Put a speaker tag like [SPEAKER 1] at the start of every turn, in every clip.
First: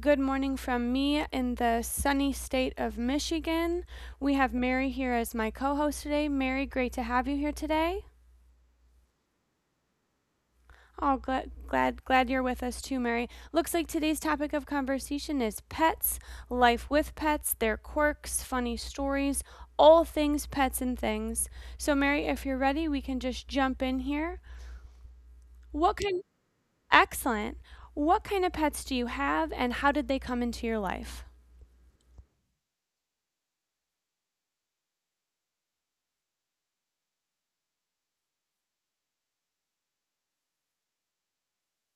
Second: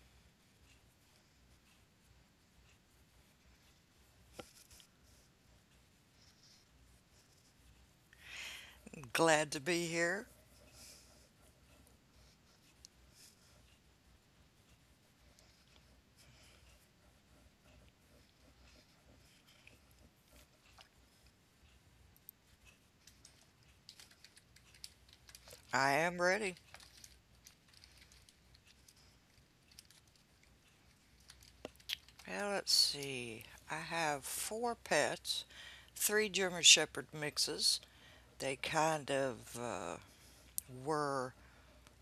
[SPEAKER 1] Good morning from me in the sunny state of Michigan. We have Mary here as my co host today. Mary, great to have you here today.
[SPEAKER 2] Glad to be here.
[SPEAKER 1] Oh, glad, glad, glad you're with us too, Mary. Looks like today's topic of conversation is pets, life with pets, their quirks, funny stories, all things pets and things. So, Mary, if you're ready, we can just jump in here.
[SPEAKER 2] I
[SPEAKER 1] What
[SPEAKER 2] am
[SPEAKER 1] kind
[SPEAKER 2] ready.
[SPEAKER 1] Excellent. What kind of pets do you have and how did they come into your life?
[SPEAKER 2] Now, let's see. I have four pets, three German Shepherd mixes. They kind of were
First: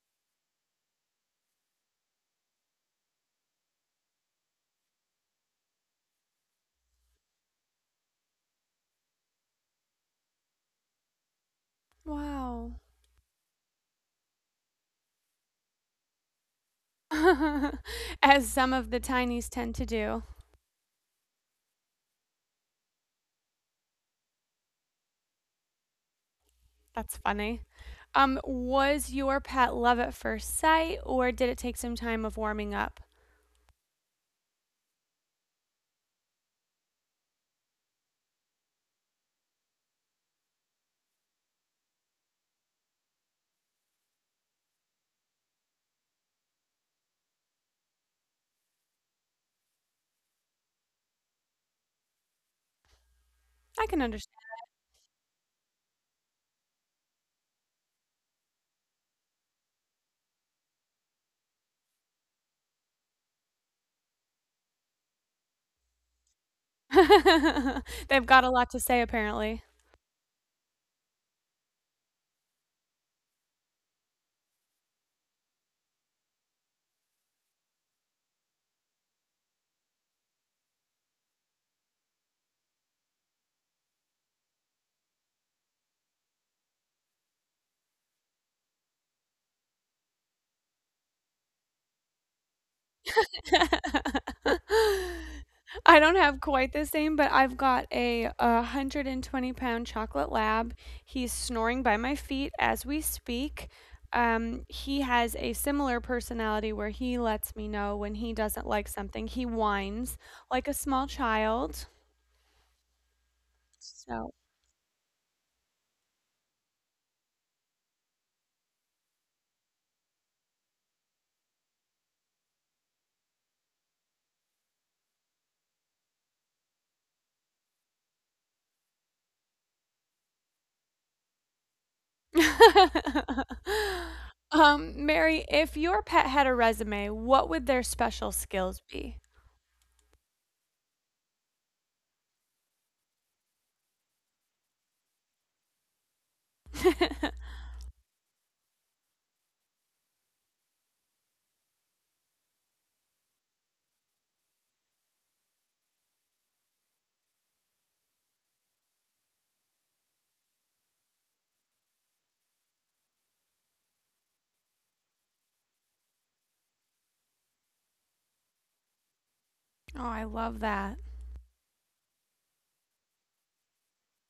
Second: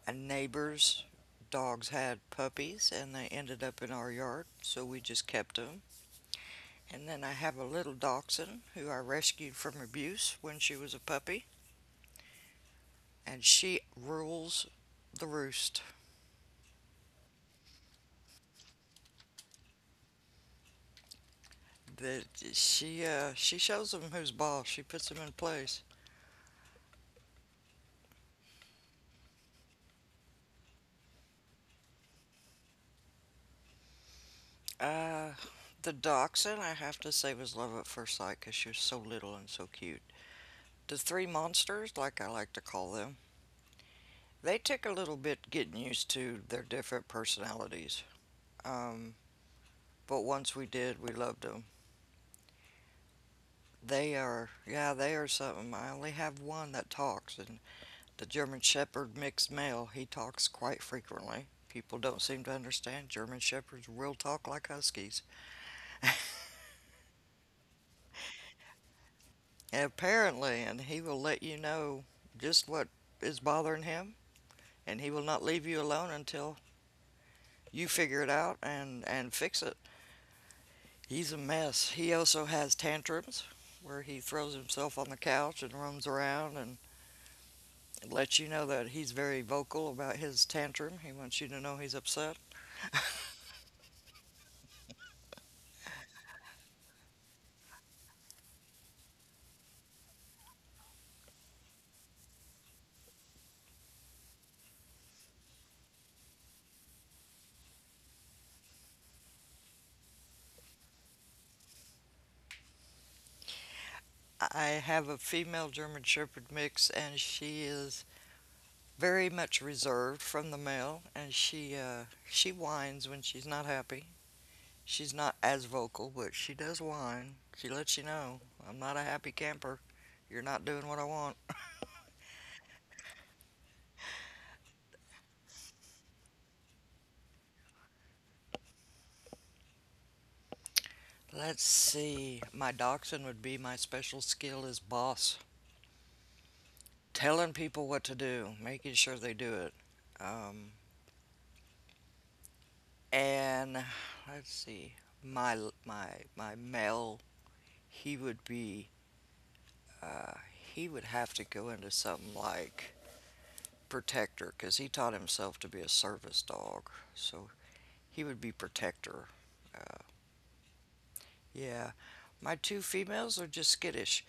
[SPEAKER 2] a neighbor's. Dogs had puppies and they ended up in our yard, so we just kept them. And then I have a little dachshund who I rescued from abuse when she was a puppy,
[SPEAKER 1] Wow.
[SPEAKER 2] and she rules the roost.
[SPEAKER 1] As some of the tinies tend to do.
[SPEAKER 2] That she shows them who's boss. She puts them in place.
[SPEAKER 1] That's funny. Was your pet love at first sight or did it take some time of warming up?
[SPEAKER 2] Uh, the dachshund, I have to say, was love at first sight because she was so little and so cute. The three monsters, like I like to call them, they took a little bit getting used to their different personalities. Um, but once we did, we loved them.
[SPEAKER 1] I can
[SPEAKER 2] They
[SPEAKER 1] understand.
[SPEAKER 2] are, yeah, they are something. I only have one that talks, and the German Shepherd mixed male, he talks quite frequently. People don't seem to understand German Shepherds will talk like Huskies.
[SPEAKER 1] They've got a lot to say apparently.
[SPEAKER 2] Apparently, and he will let you know just what is bothering him, and he will not leave you alone until you figure it out and, fix it. He's a mess. He also has tantrums where he throws himself on the couch and roams around and lets you know that he's very vocal about his tantrum. He wants you to know he's upset.
[SPEAKER 1] I don't have quite the same, but I've got a 120-pound chocolate lab. He's snoring by my feet as we speak. He has a similar personality where he lets me know when he doesn't like something. He whines like a small child. So,
[SPEAKER 2] I have a female German Shepherd mix, and she is very much reserved from the male, and she whines when she's not happy. She's not as vocal, but she does whine. She lets you know, I'm not a happy camper. You're not doing what I want.
[SPEAKER 1] Mary, if your pet had a resume, what would their special skills be?
[SPEAKER 2] Let's see. My dachshund would be my special skill as boss. Telling people what to do, making sure they do it. Um, and Let's see. My my my male, he would be uh, he would have to go into something like protector because he taught himself to be a service dog. So he would be protector. Uh,
[SPEAKER 1] Oh, I love that.
[SPEAKER 2] Yeah. My two females are just skittish,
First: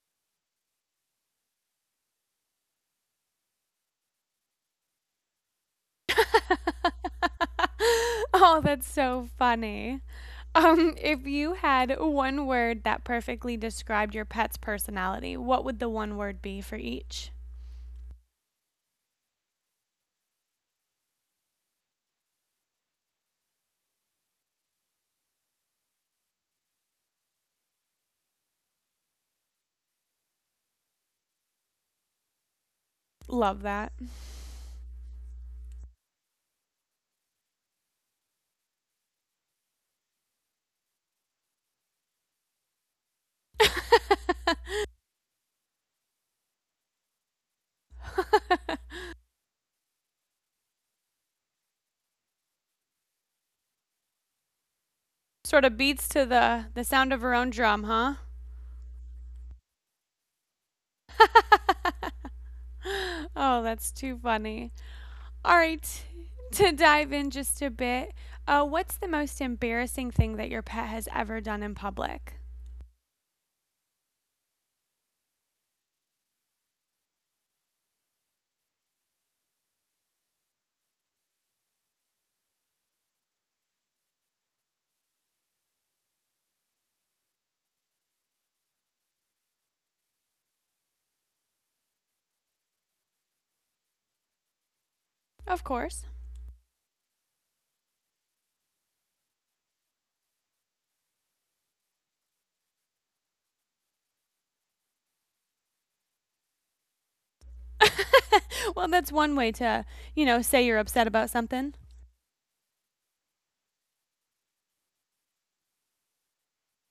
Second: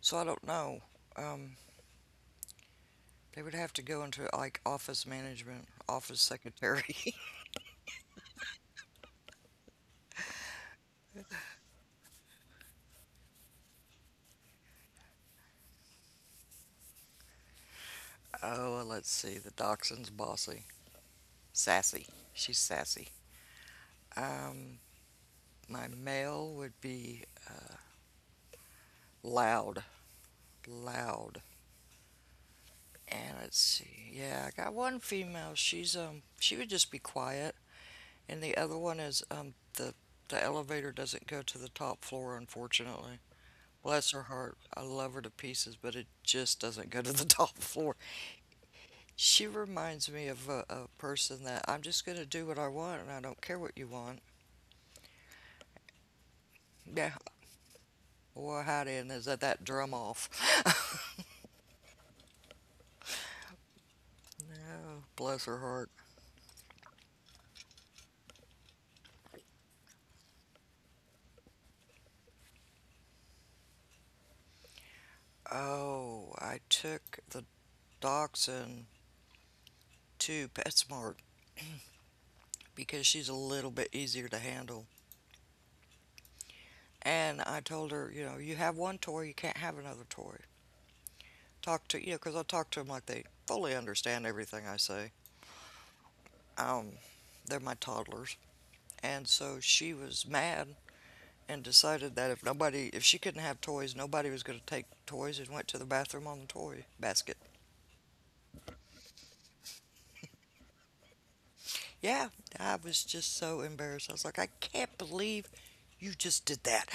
[SPEAKER 2] so I don't know. Um, they would have to go into like office management, office secretary.
[SPEAKER 1] Oh, that's so funny. If you had one word that perfectly described your pet's personality, what would the one word be for each?
[SPEAKER 2] Oh, well, let's see. The dachshund's bossy, sassy. She's sassy. Um, my male would be loud, loud. And let's
[SPEAKER 1] Love that.
[SPEAKER 2] see. Yeah, I got one female. She's she would just be quiet, and the other one is the elevator doesn't go to the top floor, unfortunately. Bless her heart. I love her to pieces, but it just doesn't go to the top floor. She reminds me of a person that I'm just going to do what I want and I don't care what you want.
[SPEAKER 1] Sort of beats to the
[SPEAKER 2] Yeah.
[SPEAKER 1] sound of her own drum, huh?
[SPEAKER 2] Well, howdy, and is that drum off?
[SPEAKER 1] Oh, that's too funny.
[SPEAKER 2] No, bless her
[SPEAKER 1] All
[SPEAKER 2] heart.
[SPEAKER 1] right, to dive in just a bit, what's the most embarrassing thing that your pet has ever done in public?
[SPEAKER 2] Oh, I took the dachshund to PetSmart because she's a little bit easier to handle. And I told her, you know, you have one toy, you can't have another toy. Talk to, you know, 'cause I talk to them like they fully understand everything I say.
[SPEAKER 1] Of course.
[SPEAKER 2] um, they're my toddlers. And so she was mad and decided that if nobody, if she couldn't have toys, nobody was going to take toys and went to the bathroom on the toy basket.
[SPEAKER 1] Well, that's one way to say you're upset about something.
[SPEAKER 2] Yeah, I was just so embarrassed. I was like, I can't believe you just did that.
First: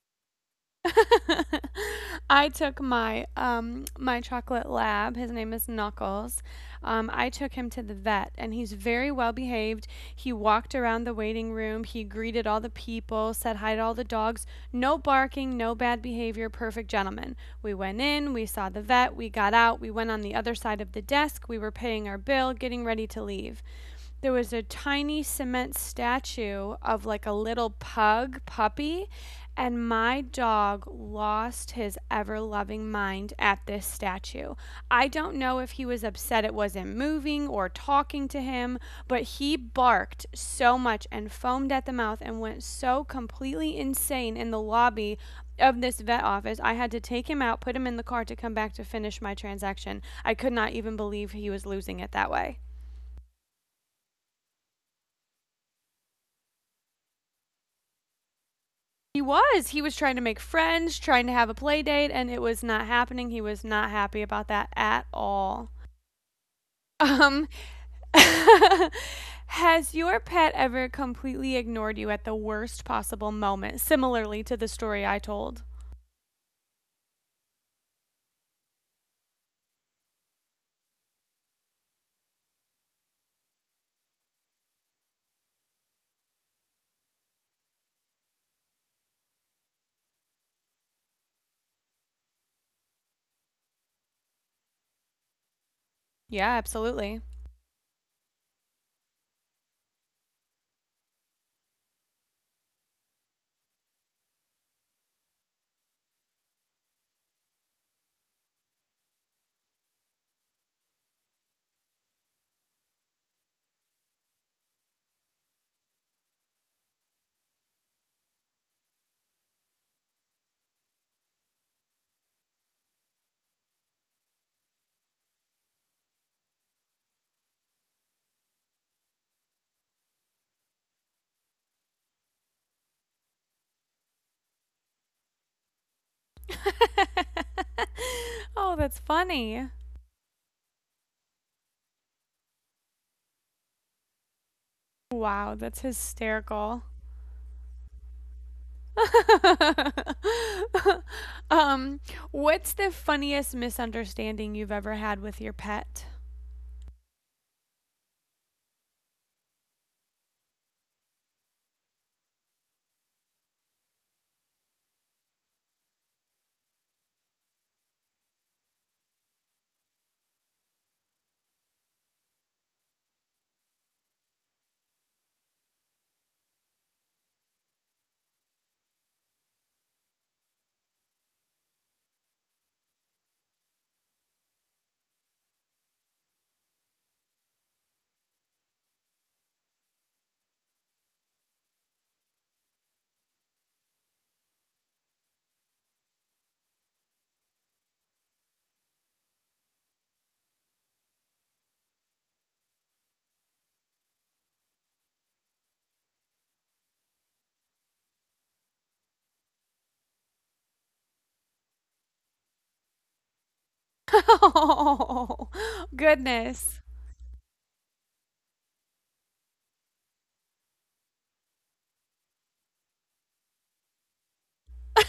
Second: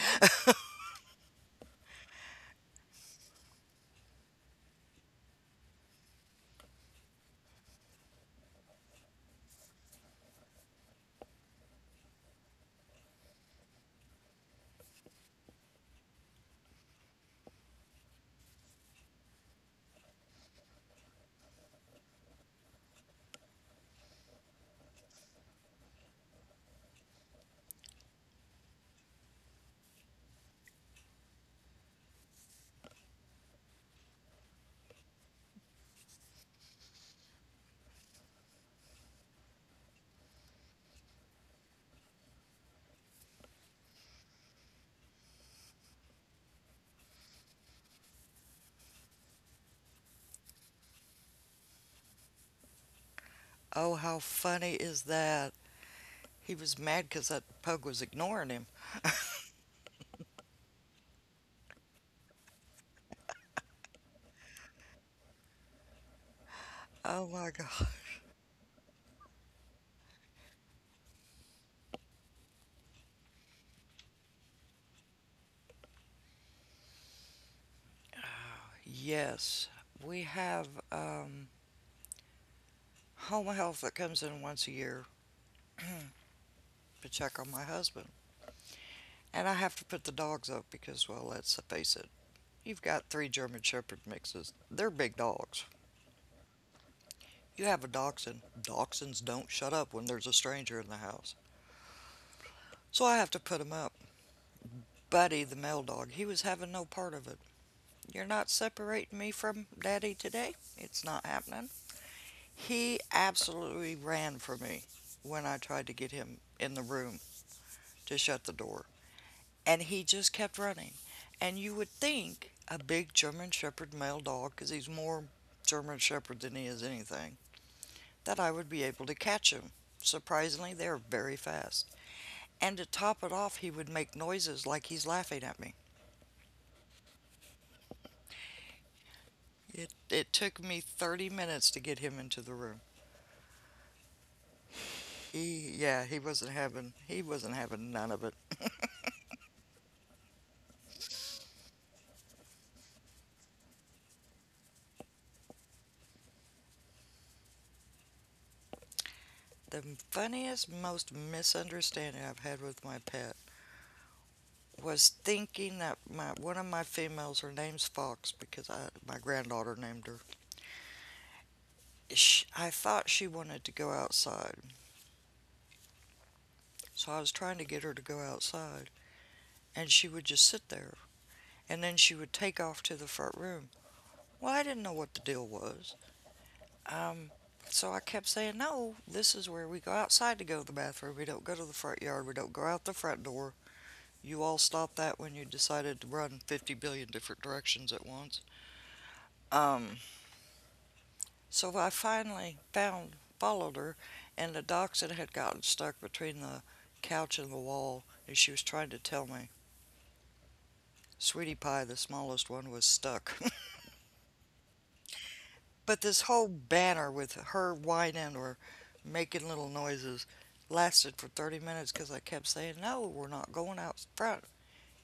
[SPEAKER 1] I took my chocolate lab. His name is Knuckles. I took him to the vet, and he's very well behaved. He walked around the waiting room. He greeted all the people, said hi to all the dogs. No barking, no bad behavior. Perfect gentleman. We went in. We saw the vet. We got out. We went on the other side of the desk. We were paying our bill, getting ready to leave. There was a tiny cement statue of like a little pug puppy, and my dog lost his ever loving mind at this statue. I don't know if he was upset it wasn't moving or talking to him, but he barked so much and foamed at the mouth and went so completely insane in the lobby of this vet office. I had to take him out, put him in the car to come back to finish my transaction. I could not even believe he was losing it that way.
[SPEAKER 2] Oh, how funny is that? He was mad because that pug was ignoring him.
[SPEAKER 1] He was. He was trying to make friends, trying to have a play date, and it was not happening. He was not happy about that at all.
[SPEAKER 2] Oh
[SPEAKER 1] Um,
[SPEAKER 2] my God.
[SPEAKER 1] has your pet ever completely ignored you at the worst possible moment, similarly to the story I told?
[SPEAKER 2] Yes, we have home health that comes in once a year to check on my husband. And I have to put the dogs up because, well, let's face it, you've got three German Shepherd mixes. They're big dogs.
[SPEAKER 1] Yeah, absolutely.
[SPEAKER 2] You have a dachshund. Dachshunds don't shut up when there's a stranger in the house. So I have to put 'em up. Buddy, the male dog, he was having no part of it. You're not separating me from Daddy today. It's not happening. He absolutely ran from me when I tried to get him in the room to shut the door. And he just kept running. And you would think a big German Shepherd male dog, 'cause he's more German Shepherd than he is anything, that I would be able to catch him. Surprisingly, they're very fast. And to top it off, he would make noises like he's laughing at me.
[SPEAKER 1] Oh, that's funny.
[SPEAKER 2] It took me 30 minutes to get him into the room.
[SPEAKER 1] Wow,
[SPEAKER 2] He,
[SPEAKER 1] that's
[SPEAKER 2] yeah,
[SPEAKER 1] hysterical.
[SPEAKER 2] he wasn't having none of it.
[SPEAKER 1] um, what's the funniest misunderstanding you've ever had with your pet?
[SPEAKER 2] The funniest, most misunderstanding I've had with my pet was thinking that my one of my females, her name's Fox because my granddaughter named her. Sh I thought she wanted to go outside, so I was trying to get her to go outside, and she would just sit there, and then she would take off to the front room. Well, I didn't know what the deal was. Um, so I kept saying, no, this is where we go outside to go to the bathroom. We don't go to the front yard. We don't go out the front door. You all stopped that when you decided to run 50 billion different directions at once. Um, So I finally followed her, and the dachshund had gotten stuck between the couch and the wall, and she was trying to tell me, Sweetie Pie, the smallest one, was stuck.
[SPEAKER 1] Oh,
[SPEAKER 2] But this whole
[SPEAKER 1] goodness.
[SPEAKER 2] banner with her whining or making little noises lasted for 30 minutes because I kept saying, no, we're not going out front.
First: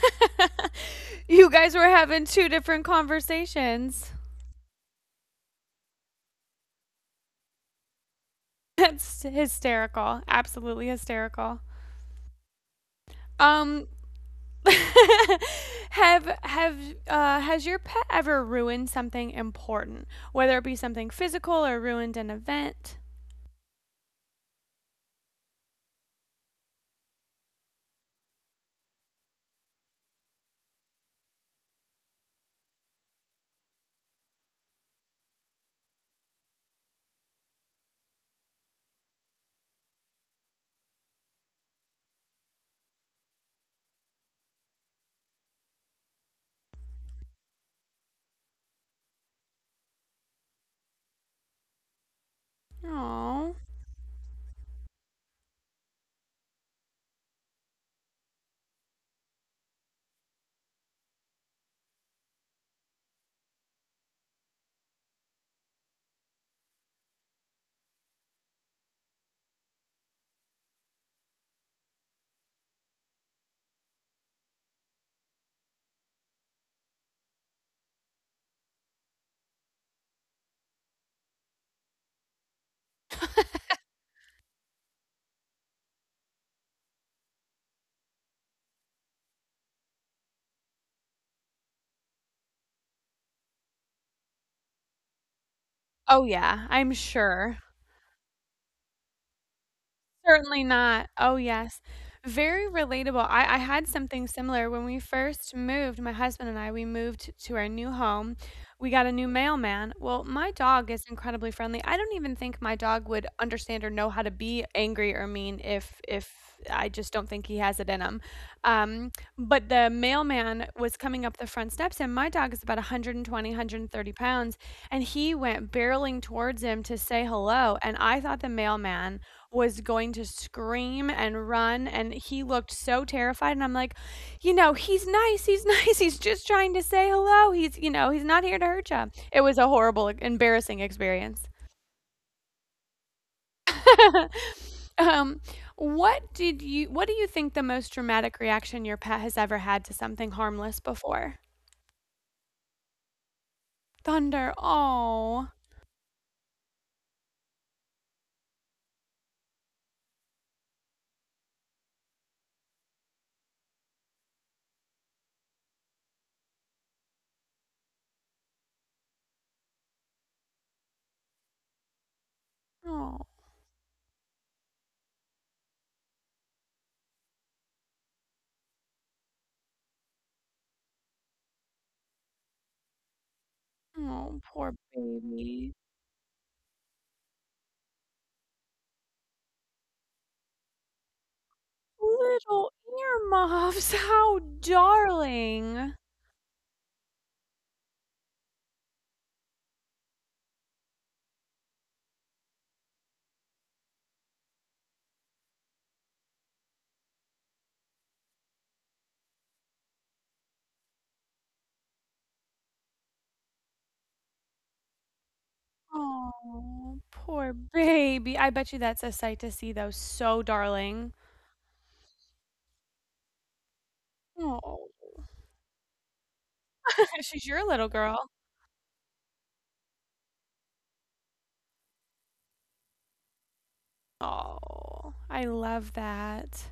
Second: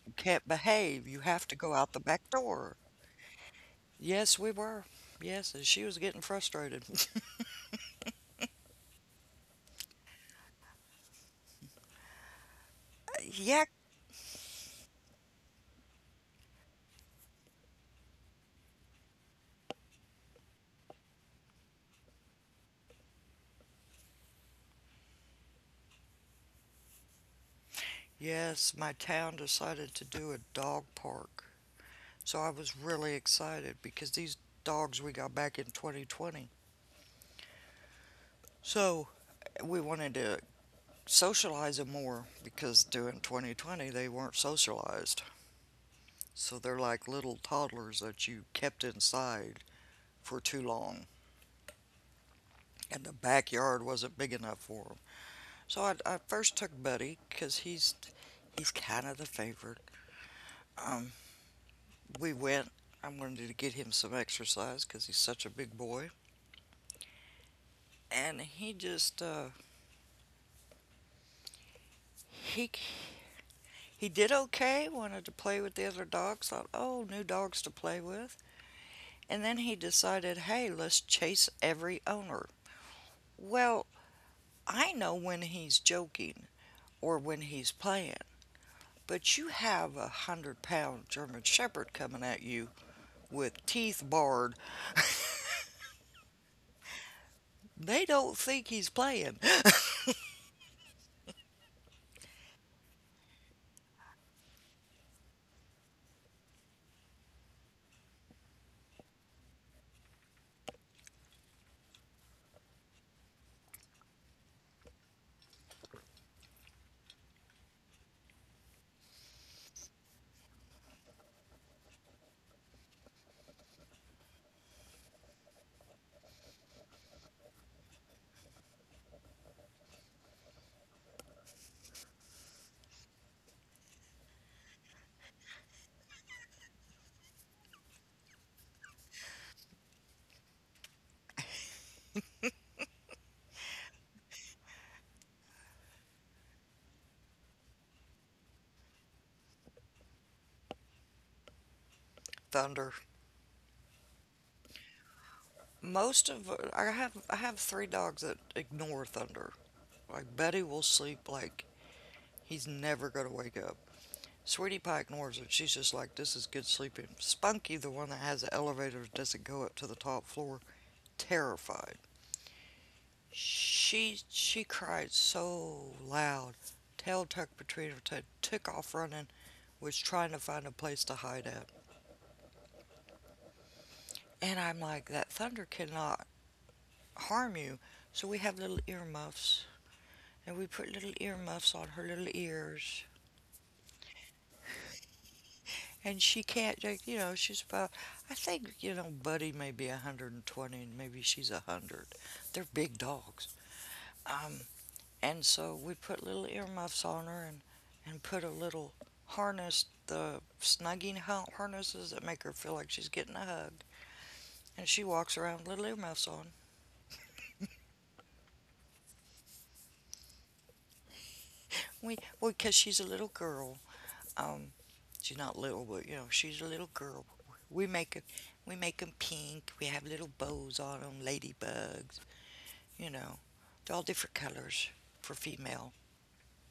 [SPEAKER 2] You can't behave. You have
[SPEAKER 1] You
[SPEAKER 2] to go
[SPEAKER 1] guys were
[SPEAKER 2] out the
[SPEAKER 1] having
[SPEAKER 2] back
[SPEAKER 1] two
[SPEAKER 2] door.
[SPEAKER 1] different conversations.
[SPEAKER 2] Yes, we were. Yes, and she was getting frustrated.
[SPEAKER 1] That's hysterical. Absolutely hysterical.
[SPEAKER 2] Yak.
[SPEAKER 1] Um have has your pet ever ruined something important, whether it be something physical or ruined an event?
[SPEAKER 2] Yes, my town decided to do a dog park. So I was really excited because these dogs we got back in 2020. So we wanted to socialize them more because during 2020 they weren't socialized. So they're like little toddlers that you kept inside for too long, and the
[SPEAKER 1] Oh.
[SPEAKER 2] backyard wasn't big enough for them. So I first took Buddy because he's kind of the favorite. Um, we went. I wanted to get him some exercise because he's such a big boy, and he just he He did okay, wanted to play with the other dogs, thought, oh, new dogs to play with. And then he decided, hey, let's chase every owner. Well, I know when he's joking or when he's playing, but you have 100 pound German Shepherd coming at you with teeth bared.
[SPEAKER 1] Oh yeah, I'm sure.
[SPEAKER 2] They don't think he's playing.
[SPEAKER 1] Certainly not. Oh, yes. Very relatable. I had something similar when we first moved. My husband and I, we moved to our new home. We got a new mailman. Well, my dog is incredibly friendly. I don't even think my dog would understand or know how to be angry or mean if I just don't think he has it in him. Um, but the mailman was coming up the front steps, and my dog is about 120, 130 pounds, and he went barreling towards him to say hello, and I thought the mailman was going to scream and run, and he looked so terrified. And I'm like, he's nice, he's nice, he's, just trying to say hello. he's not here to hurt you. It was a horrible, like, embarrassing experience. Um, what did you? What do you think the most dramatic reaction your pet has ever had to something harmless before?
[SPEAKER 2] Thunder.
[SPEAKER 1] Thunder. Oh,
[SPEAKER 2] Most of I have three dogs that ignore thunder. Like Betty will sleep like he's never gonna wake up. Sweetie Pie ignores it. She's just like, this is good sleeping. Spunky, the one that has the elevator that doesn't go up to the top floor, terrified.
[SPEAKER 1] oh,
[SPEAKER 2] She cried so loud. Tail tucked between her toes, took off running, was trying to find a place to hide at.
[SPEAKER 1] oh,
[SPEAKER 2] And
[SPEAKER 1] poor
[SPEAKER 2] I'm like, that thunder
[SPEAKER 1] baby.
[SPEAKER 2] cannot harm you. So we have little earmuffs, and we put little earmuffs on her little
[SPEAKER 1] Little
[SPEAKER 2] ears,
[SPEAKER 1] earmuffs, how darling.
[SPEAKER 2] and she can't like, you know, she's about, I think, you know, Buddy may be 120, and maybe she's 100. They're big dogs. um, and so we put little earmuffs on her, and put a little harness, the snugging harnesses that make her feel like she's getting a hug, and she walks around with little earmuffs on.
[SPEAKER 1] Oh, poor baby. I bet you that's a sight to see, though, so darling.
[SPEAKER 2] We Well, because she's a little girl. um,
[SPEAKER 1] Oh,
[SPEAKER 2] she's not little, but you know, she's a little girl.
[SPEAKER 1] she's your
[SPEAKER 2] we
[SPEAKER 1] little
[SPEAKER 2] make
[SPEAKER 1] girl.
[SPEAKER 2] it we make them pink. We have little bows on them, ladybugs, you know, they're all different colors
[SPEAKER 1] Oh,
[SPEAKER 2] for
[SPEAKER 1] I
[SPEAKER 2] female.
[SPEAKER 1] love that.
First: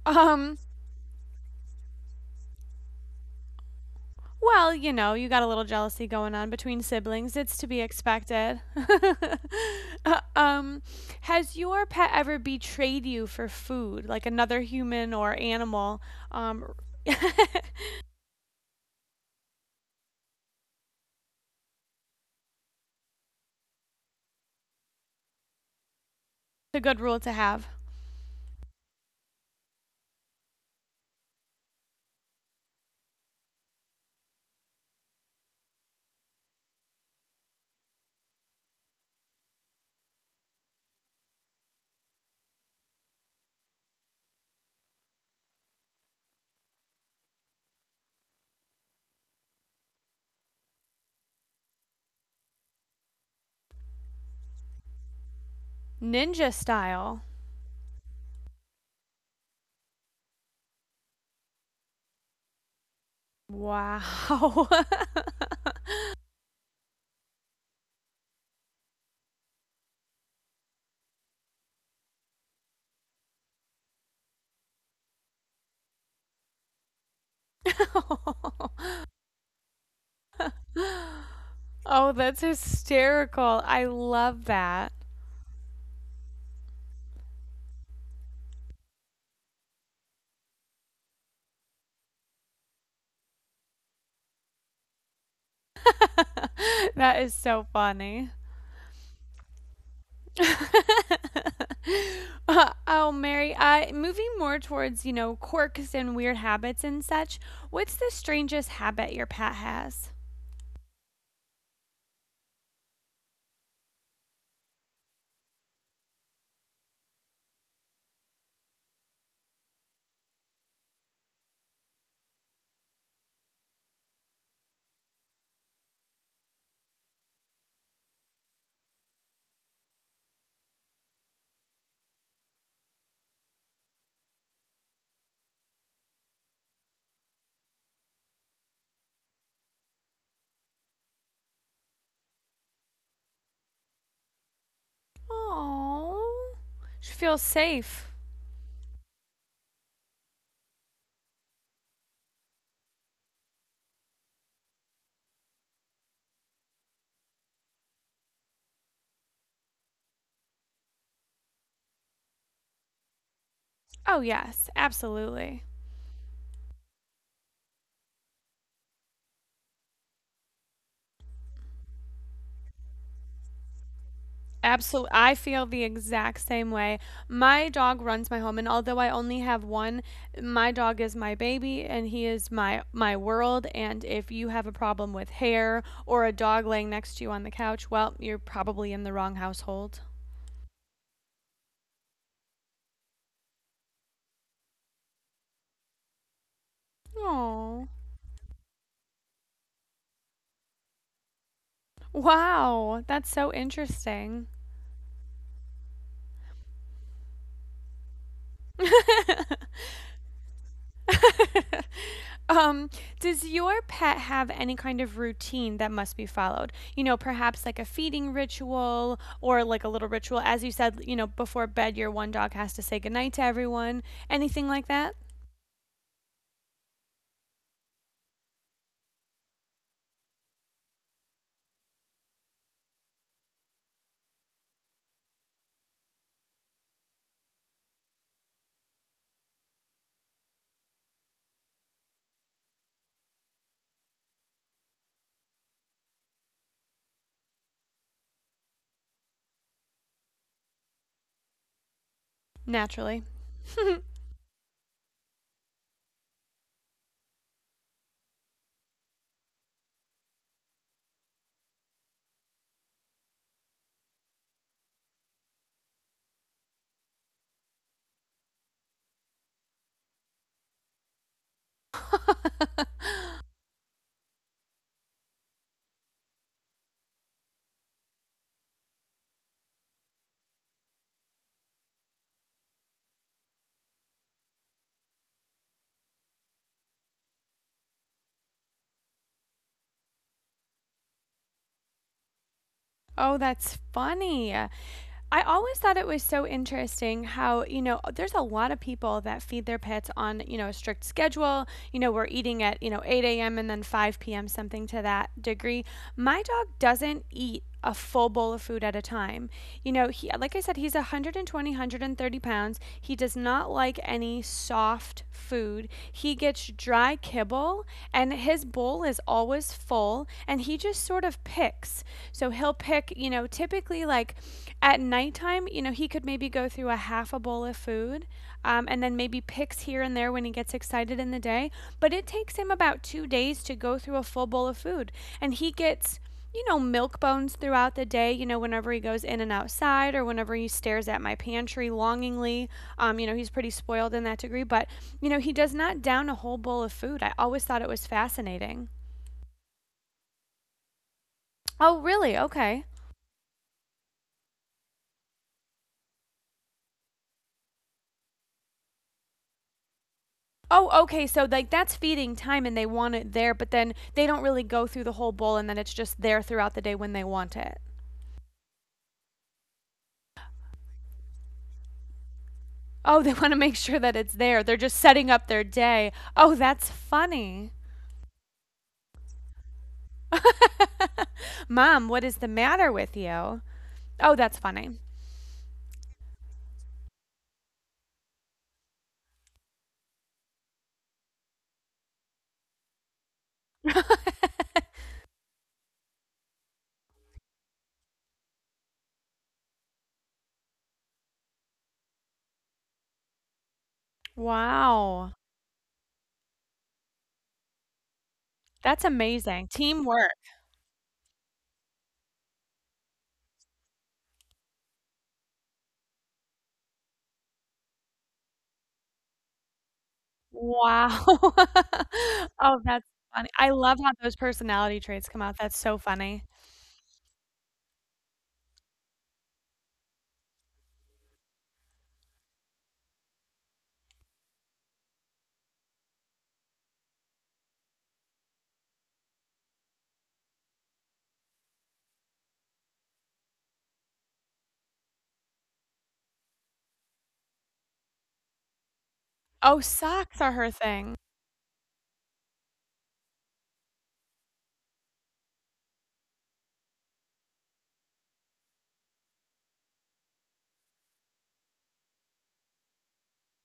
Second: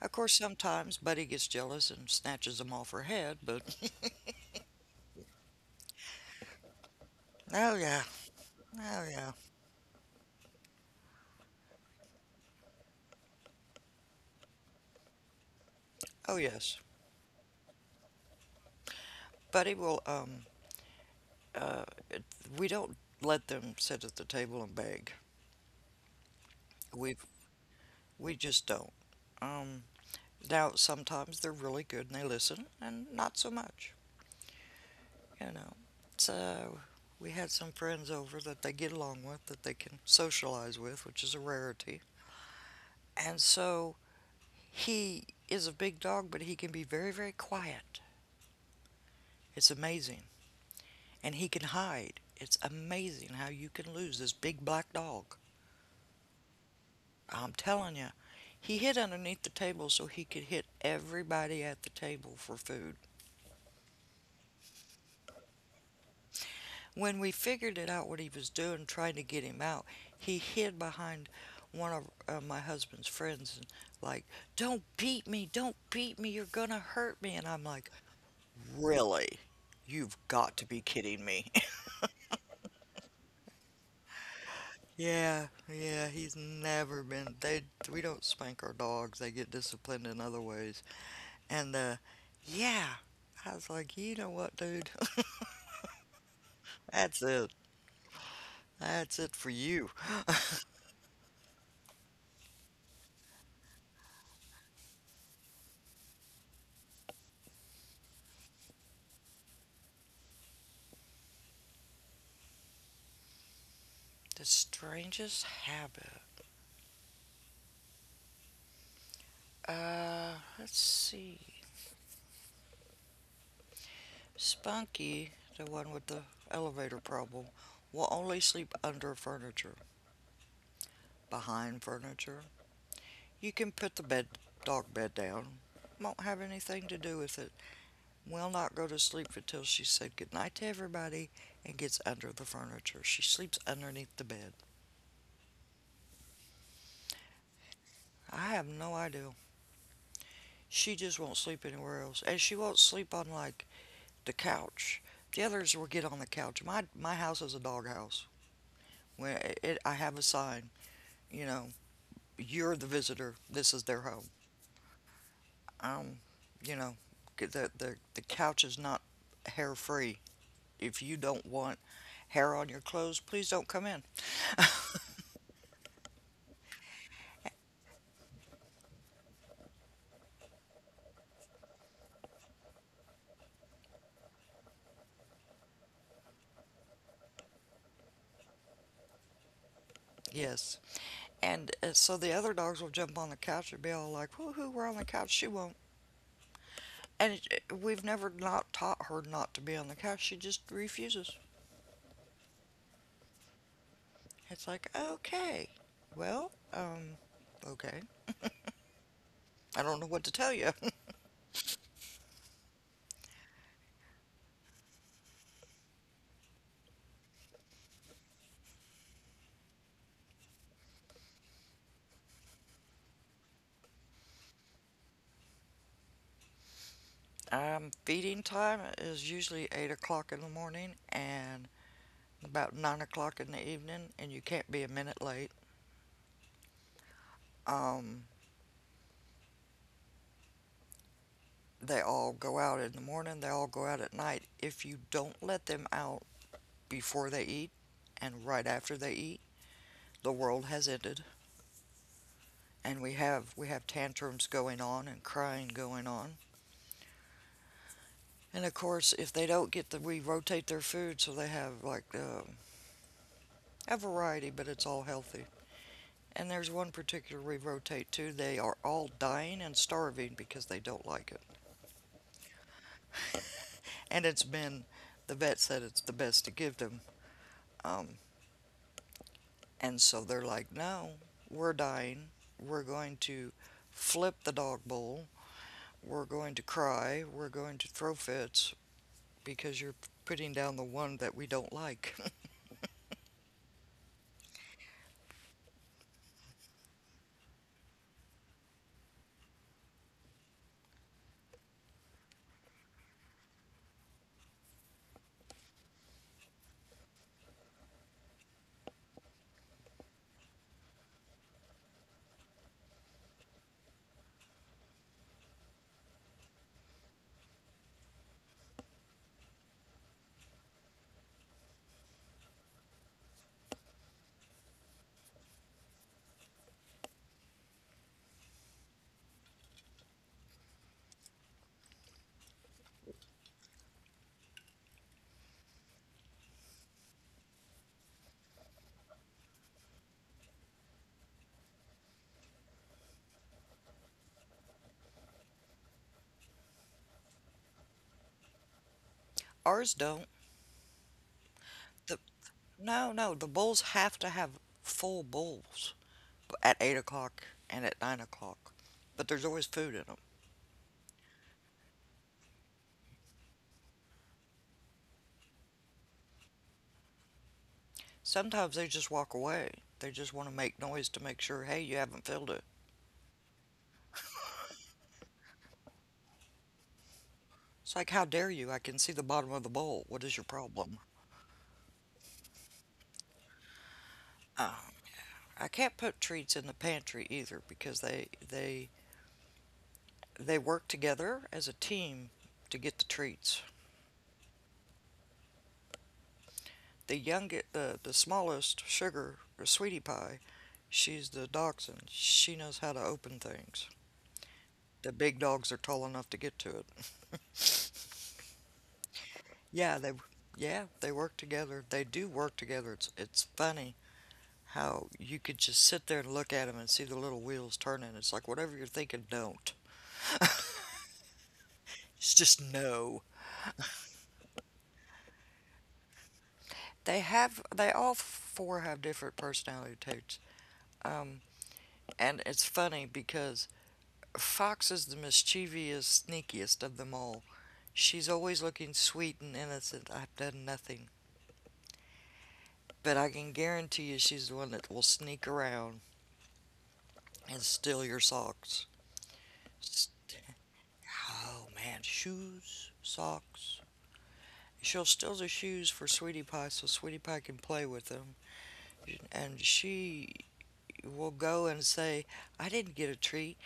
[SPEAKER 2] Of course,
[SPEAKER 1] Um,
[SPEAKER 2] sometimes Buddy gets jealous and snatches them off her head, but
[SPEAKER 1] well, you got a little jealousy going on between siblings. It's to
[SPEAKER 2] oh
[SPEAKER 1] be
[SPEAKER 2] yeah,
[SPEAKER 1] expected.
[SPEAKER 2] oh yeah,
[SPEAKER 1] Uh, um, has your pet ever betrayed you for food, like another human or animal?
[SPEAKER 2] oh
[SPEAKER 1] Um,
[SPEAKER 2] yes. Buddy will. Uh, it, we don't let them sit at the table and beg.
[SPEAKER 1] It's a good
[SPEAKER 2] We
[SPEAKER 1] rule to have.
[SPEAKER 2] we just don't. Um, Now sometimes they're really good and they listen, and not so much, you know. So we had some friends over that they get along with, that they can socialize with, which is a rarity. And so he is a big dog, but he can be very, very quiet. It's amazing. And he can hide. It's amazing how you can lose this big black dog.
[SPEAKER 1] Ninja style.
[SPEAKER 2] I'm telling you, he hid underneath the table so he could hit everybody at the table for food.
[SPEAKER 1] Wow.
[SPEAKER 2] When we figured it out what he was doing, trying to get him out, he hid behind one of my husband's friends and like, "Don't beat me! Don't beat me! You're gonna hurt me!" And I'm like, "Really? You've got to be kidding me!"
[SPEAKER 1] Oh, that's hysterical. I love that.
[SPEAKER 2] Yeah, yeah, he's never been. They We don't spank our dogs. They get disciplined in other ways. And yeah, I was like, you know what, dude?
[SPEAKER 1] That
[SPEAKER 2] That's
[SPEAKER 1] is
[SPEAKER 2] it.
[SPEAKER 1] so funny.
[SPEAKER 2] That's it for you.
[SPEAKER 1] Oh, Mary, moving more towards, quirks and weird habits and such, what's the strangest habit your pet has?
[SPEAKER 2] The strangest habit. Uh, let's see. Spunky, the one with the elevator problem, will only sleep under furniture, behind furniture. You can put the dog bed down. Won't have anything to do with it. Will not go to sleep until she said goodnight to everybody and gets under the furniture. She sleeps underneath the bed.
[SPEAKER 1] Oh, she feels safe.
[SPEAKER 2] I have no idea. She just won't sleep anywhere else. And she won't sleep on like the couch. The others will get on the couch. My house is a dog house. When it I have a sign, you know, you're the visitor. This is their
[SPEAKER 1] Oh,
[SPEAKER 2] home.
[SPEAKER 1] yes, absolutely.
[SPEAKER 2] Um, you know, the couch is not hair free. If you don't want hair on your clothes, please don't come in.
[SPEAKER 1] Absolutely. I feel the exact same way. My dog runs my home, and although I only have one, my dog is my baby and he is my world. And if you have a problem with hair or a dog laying next to you on the couch, well, you're probably in the wrong household.
[SPEAKER 2] Yes. And so the other dogs will jump on the couch and be all like, woohoo, we're on the couch. She won't. And
[SPEAKER 1] Oh,
[SPEAKER 2] we've never not taught her not to be on the couch. She just refuses.
[SPEAKER 1] wow. That's so interesting.
[SPEAKER 2] It's like, okay, well, okay. I don't know what to tell you.
[SPEAKER 1] Um, does your pet have any kind of routine that must be followed? You know, perhaps like a feeding ritual or like a little ritual. As you said, you know, before bed, your one dog has to say goodnight to everyone. Anything like that?
[SPEAKER 2] Feeding time is usually 8 o'clock in the morning and about 9 o'clock in the evening, and you can't be a minute late. Um, they all go out in the morning, they all go out at night. If you don't let them out before they eat and right after they eat, the world has ended, and we
[SPEAKER 1] Naturally.
[SPEAKER 2] have we have tantrums going on and crying going on. And of course, if they don't get the, we rotate their food so they have like a variety, but it's all healthy, and there's one particular we rotate to, they are all dying and starving because they don't like it, and it's been, the vet said it's the best to give them. um, and so they're like, no, we're dying, we're going to flip the dog bowl, we're going to cry, we're going to throw fits because you're putting down the one that we don't like.
[SPEAKER 1] Oh, that's funny. I always thought it was so interesting how there's a lot of people that feed their pets on you know, a strict schedule. We're eating at 8 a.m. and then 5 p.m., something to that degree. My dog doesn't eat a full bowl of food at a time. He, like I said, he's 120, 130 pounds. He does not like any soft food. He gets dry kibble, and his bowl is always full, and he just sort of picks. So he'll pick, typically like at nighttime, he could maybe go through a half a bowl of food, and then maybe picks here and there when he gets excited in the day. But it takes him about 2 days to go through a full bowl of food, and he gets milk bones throughout the day, whenever he goes in and outside or whenever he stares at my pantry longingly. He's pretty spoiled in that degree, but he does not down a whole bowl of food. I always thought it was fascinating.
[SPEAKER 2] Ours don't.
[SPEAKER 1] Oh,
[SPEAKER 2] The,
[SPEAKER 1] really? Okay.
[SPEAKER 2] no, no. The bulls have to have full bulls at 8 o'clock and at 9 o'clock, but there's always food in them.
[SPEAKER 1] Oh, okay. So, like, that's feeding time and they want it there, but then they don't really go through the whole bowl and then it's just there throughout the day when they want it.
[SPEAKER 2] Sometimes they just walk away. They just want to make noise to make sure, hey, you haven't filled it.
[SPEAKER 1] Oh, they want to make sure that it's there. They're just setting up their day. Oh, that's funny.
[SPEAKER 2] It's like, how dare you? I can see the bottom of the bowl. What is your problem?
[SPEAKER 1] Mom, what is the matter with you? Oh, that's funny.
[SPEAKER 2] I can't put treats in the pantry either because they work together as a team to get the treats. The youngest, the smallest, Sugar or Sweetie Pie, she's the dachshund. She knows how to open things. The
[SPEAKER 1] Wow,
[SPEAKER 2] big dogs are tall enough to get to it.
[SPEAKER 1] that's amazing.
[SPEAKER 2] Yeah, they,
[SPEAKER 1] Teamwork.
[SPEAKER 2] yeah, they work together. They do work together. It's funny how you could just sit there and look at them and see the little wheels turning. It's like, whatever you're thinking, don't.
[SPEAKER 1] Wow.
[SPEAKER 2] It's just
[SPEAKER 1] Oh, that's
[SPEAKER 2] no.
[SPEAKER 1] funny. I love how those personality traits come out. That's so funny.
[SPEAKER 2] They have, they all four have different personality traits. Um, and it's funny because Fox is the mischievous, sneakiest of them all. She's always looking sweet and innocent. I've done nothing. But I can guarantee you, she's the one that will sneak around and steal your socks.
[SPEAKER 1] Oh, socks are her thing.
[SPEAKER 2] Oh man, shoes, socks. She'll steal the shoes for Sweetie Pie so Sweetie Pie can play with them. And she will go and say, I didn't get a treat.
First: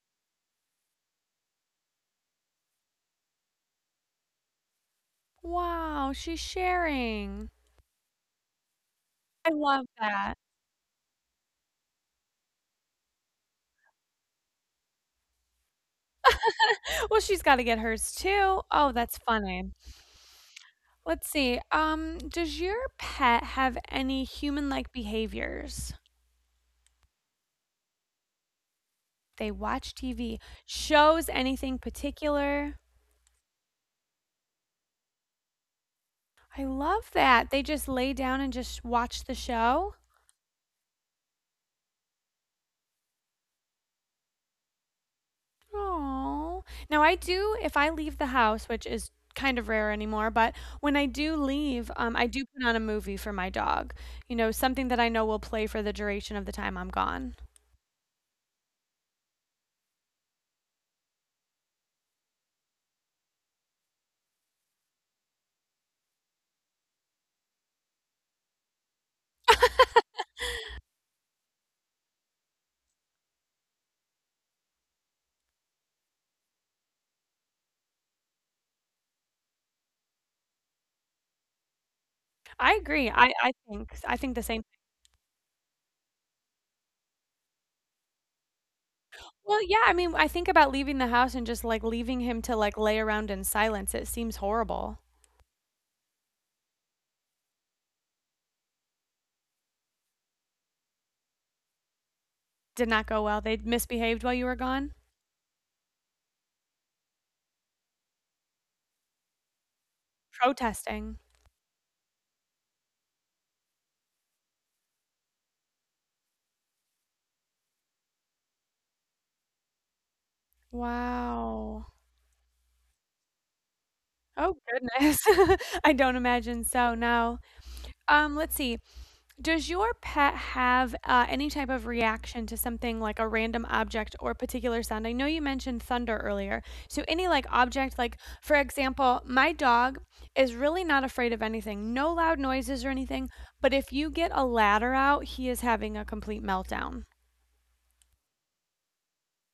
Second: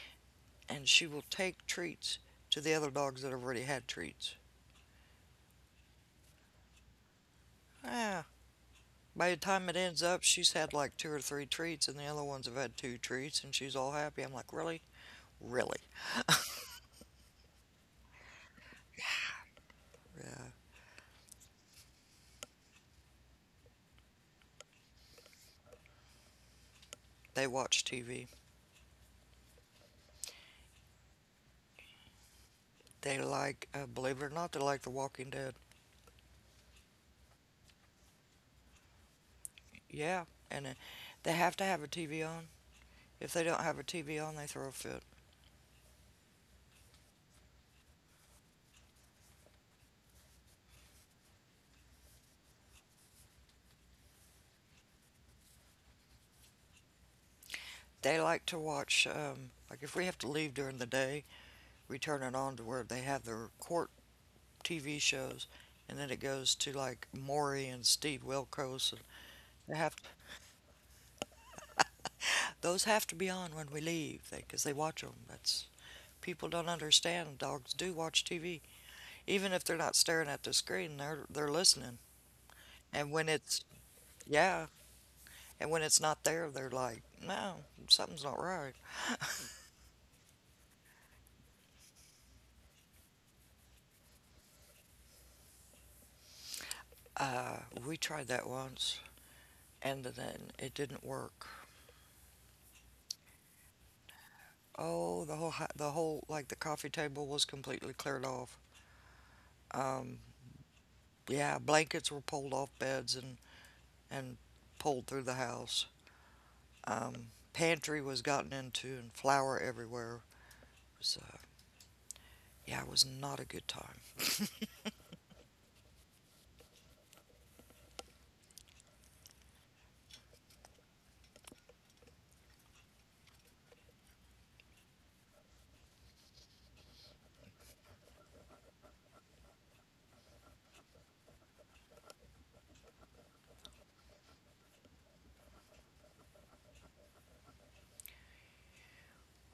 [SPEAKER 2] And she will take treats to the other dogs that have already had treats.
[SPEAKER 1] Wow, she's sharing.
[SPEAKER 2] Ah, by the
[SPEAKER 1] I
[SPEAKER 2] time it
[SPEAKER 1] love
[SPEAKER 2] ends up,
[SPEAKER 1] that.
[SPEAKER 2] she's had like two or three treats, and the other ones have had two treats, and she's all happy. I'm like, really? Really?
[SPEAKER 1] Well, she's gotta get hers too. Oh, that's funny.
[SPEAKER 2] Yeah.
[SPEAKER 1] Let's see, does your pet have any human-like behaviors?
[SPEAKER 2] They watch TV.
[SPEAKER 1] They watch TV. Shows anything particular?
[SPEAKER 2] They like, believe it or not, they like The Walking Dead.
[SPEAKER 1] I love that. They just lay down and just watch the show?
[SPEAKER 2] Yeah. And they have to have a TV on. If they don't have a TV on, they throw a fit.
[SPEAKER 1] Oh. Now I do if I leave the house, which is kind of rare anymore, but when I do leave, I do put on a movie for my dog. Something that I know will play for the duration of the time I'm gone.
[SPEAKER 2] They like to watch, like, if we have to leave during the day, we turn it on to where they have their court TV shows, and then it goes to like Maury and Steve Wilkos. And they have to, those have to be on when we leave because they watch them. That's, people don't understand. Dogs do watch TV, even if they're not staring at the screen. They're listening.
[SPEAKER 1] I agree.
[SPEAKER 2] And when
[SPEAKER 1] I I think I think the same.
[SPEAKER 2] yeah, and when it's not there, they're like, no, something's not right.
[SPEAKER 1] Well, yeah, I mean, I think about leaving the house and just like leaving him to like lay around in silence. It seems horrible.
[SPEAKER 2] Uh, we tried that once, and then it didn't work.
[SPEAKER 1] Did not go well. They misbehaved while you were gone?
[SPEAKER 2] Oh, the whole, the whole, like the coffee table was completely cleared off.
[SPEAKER 1] Protesting.
[SPEAKER 2] Yeah, blankets were pulled off beds and pulled through the house. Pantry was gotten into, and flour everywhere. Was,
[SPEAKER 1] Wow.
[SPEAKER 2] yeah, it was not a good time.
[SPEAKER 1] Oh goodness. I don't imagine so. No. Let's see. Does your pet have any type of reaction to something like a random object or particular sound? I know you mentioned thunder earlier. So, any like object, like for example, my dog is really not afraid of anything, no loud noises or anything. But if you get a ladder out, he is having a complete meltdown.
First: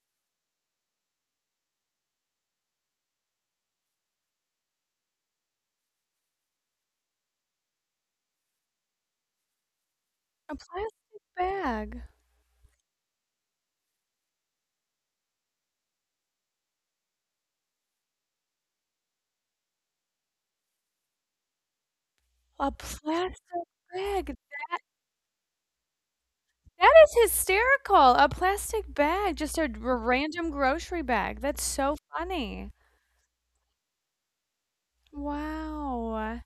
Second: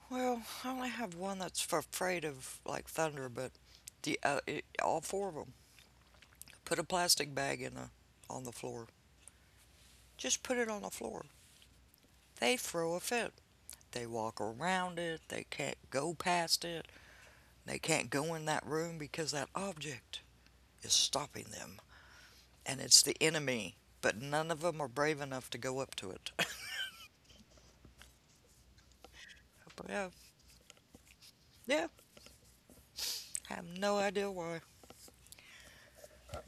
[SPEAKER 2] Well, I only have one that's afraid of like thunder, but the all four of them, put a plastic bag in the, on the floor. Just
[SPEAKER 1] A
[SPEAKER 2] put it on the
[SPEAKER 1] plastic
[SPEAKER 2] floor.
[SPEAKER 1] bag.
[SPEAKER 2] They throw a fit. They walk around it. They can't go past it. They can't go in that room because that object is stopping them,
[SPEAKER 1] A
[SPEAKER 2] and it's the
[SPEAKER 1] plastic
[SPEAKER 2] enemy. But
[SPEAKER 1] bag.
[SPEAKER 2] none of them are brave enough to go up to it.
[SPEAKER 1] That is hysterical. A plastic bag, just a
[SPEAKER 2] But yeah,
[SPEAKER 1] random grocery bag. That's
[SPEAKER 2] yeah.
[SPEAKER 1] so funny.
[SPEAKER 2] Have no idea why
[SPEAKER 1] Wow.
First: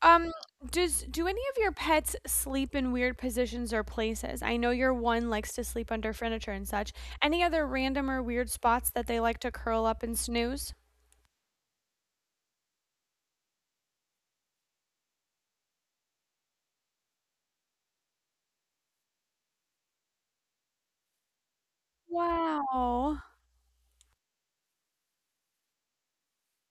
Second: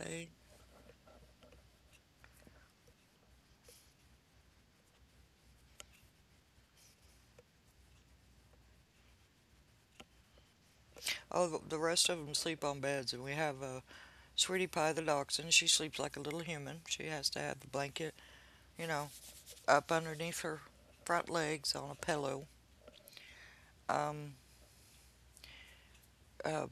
[SPEAKER 2] they.
[SPEAKER 1] Um, does do any of your pets sleep in weird positions or places? I know your one likes to sleep under furniture and such. Any other random or weird spots that they like to curl up and snooze?
[SPEAKER 2] All the rest of them sleep on beds, and we have Sweetie Pie the dachshund. She sleeps like a little human. She has to have the blanket, you know, up underneath her front legs on a pillow.
[SPEAKER 1] Wow.
[SPEAKER 2] Um, uh,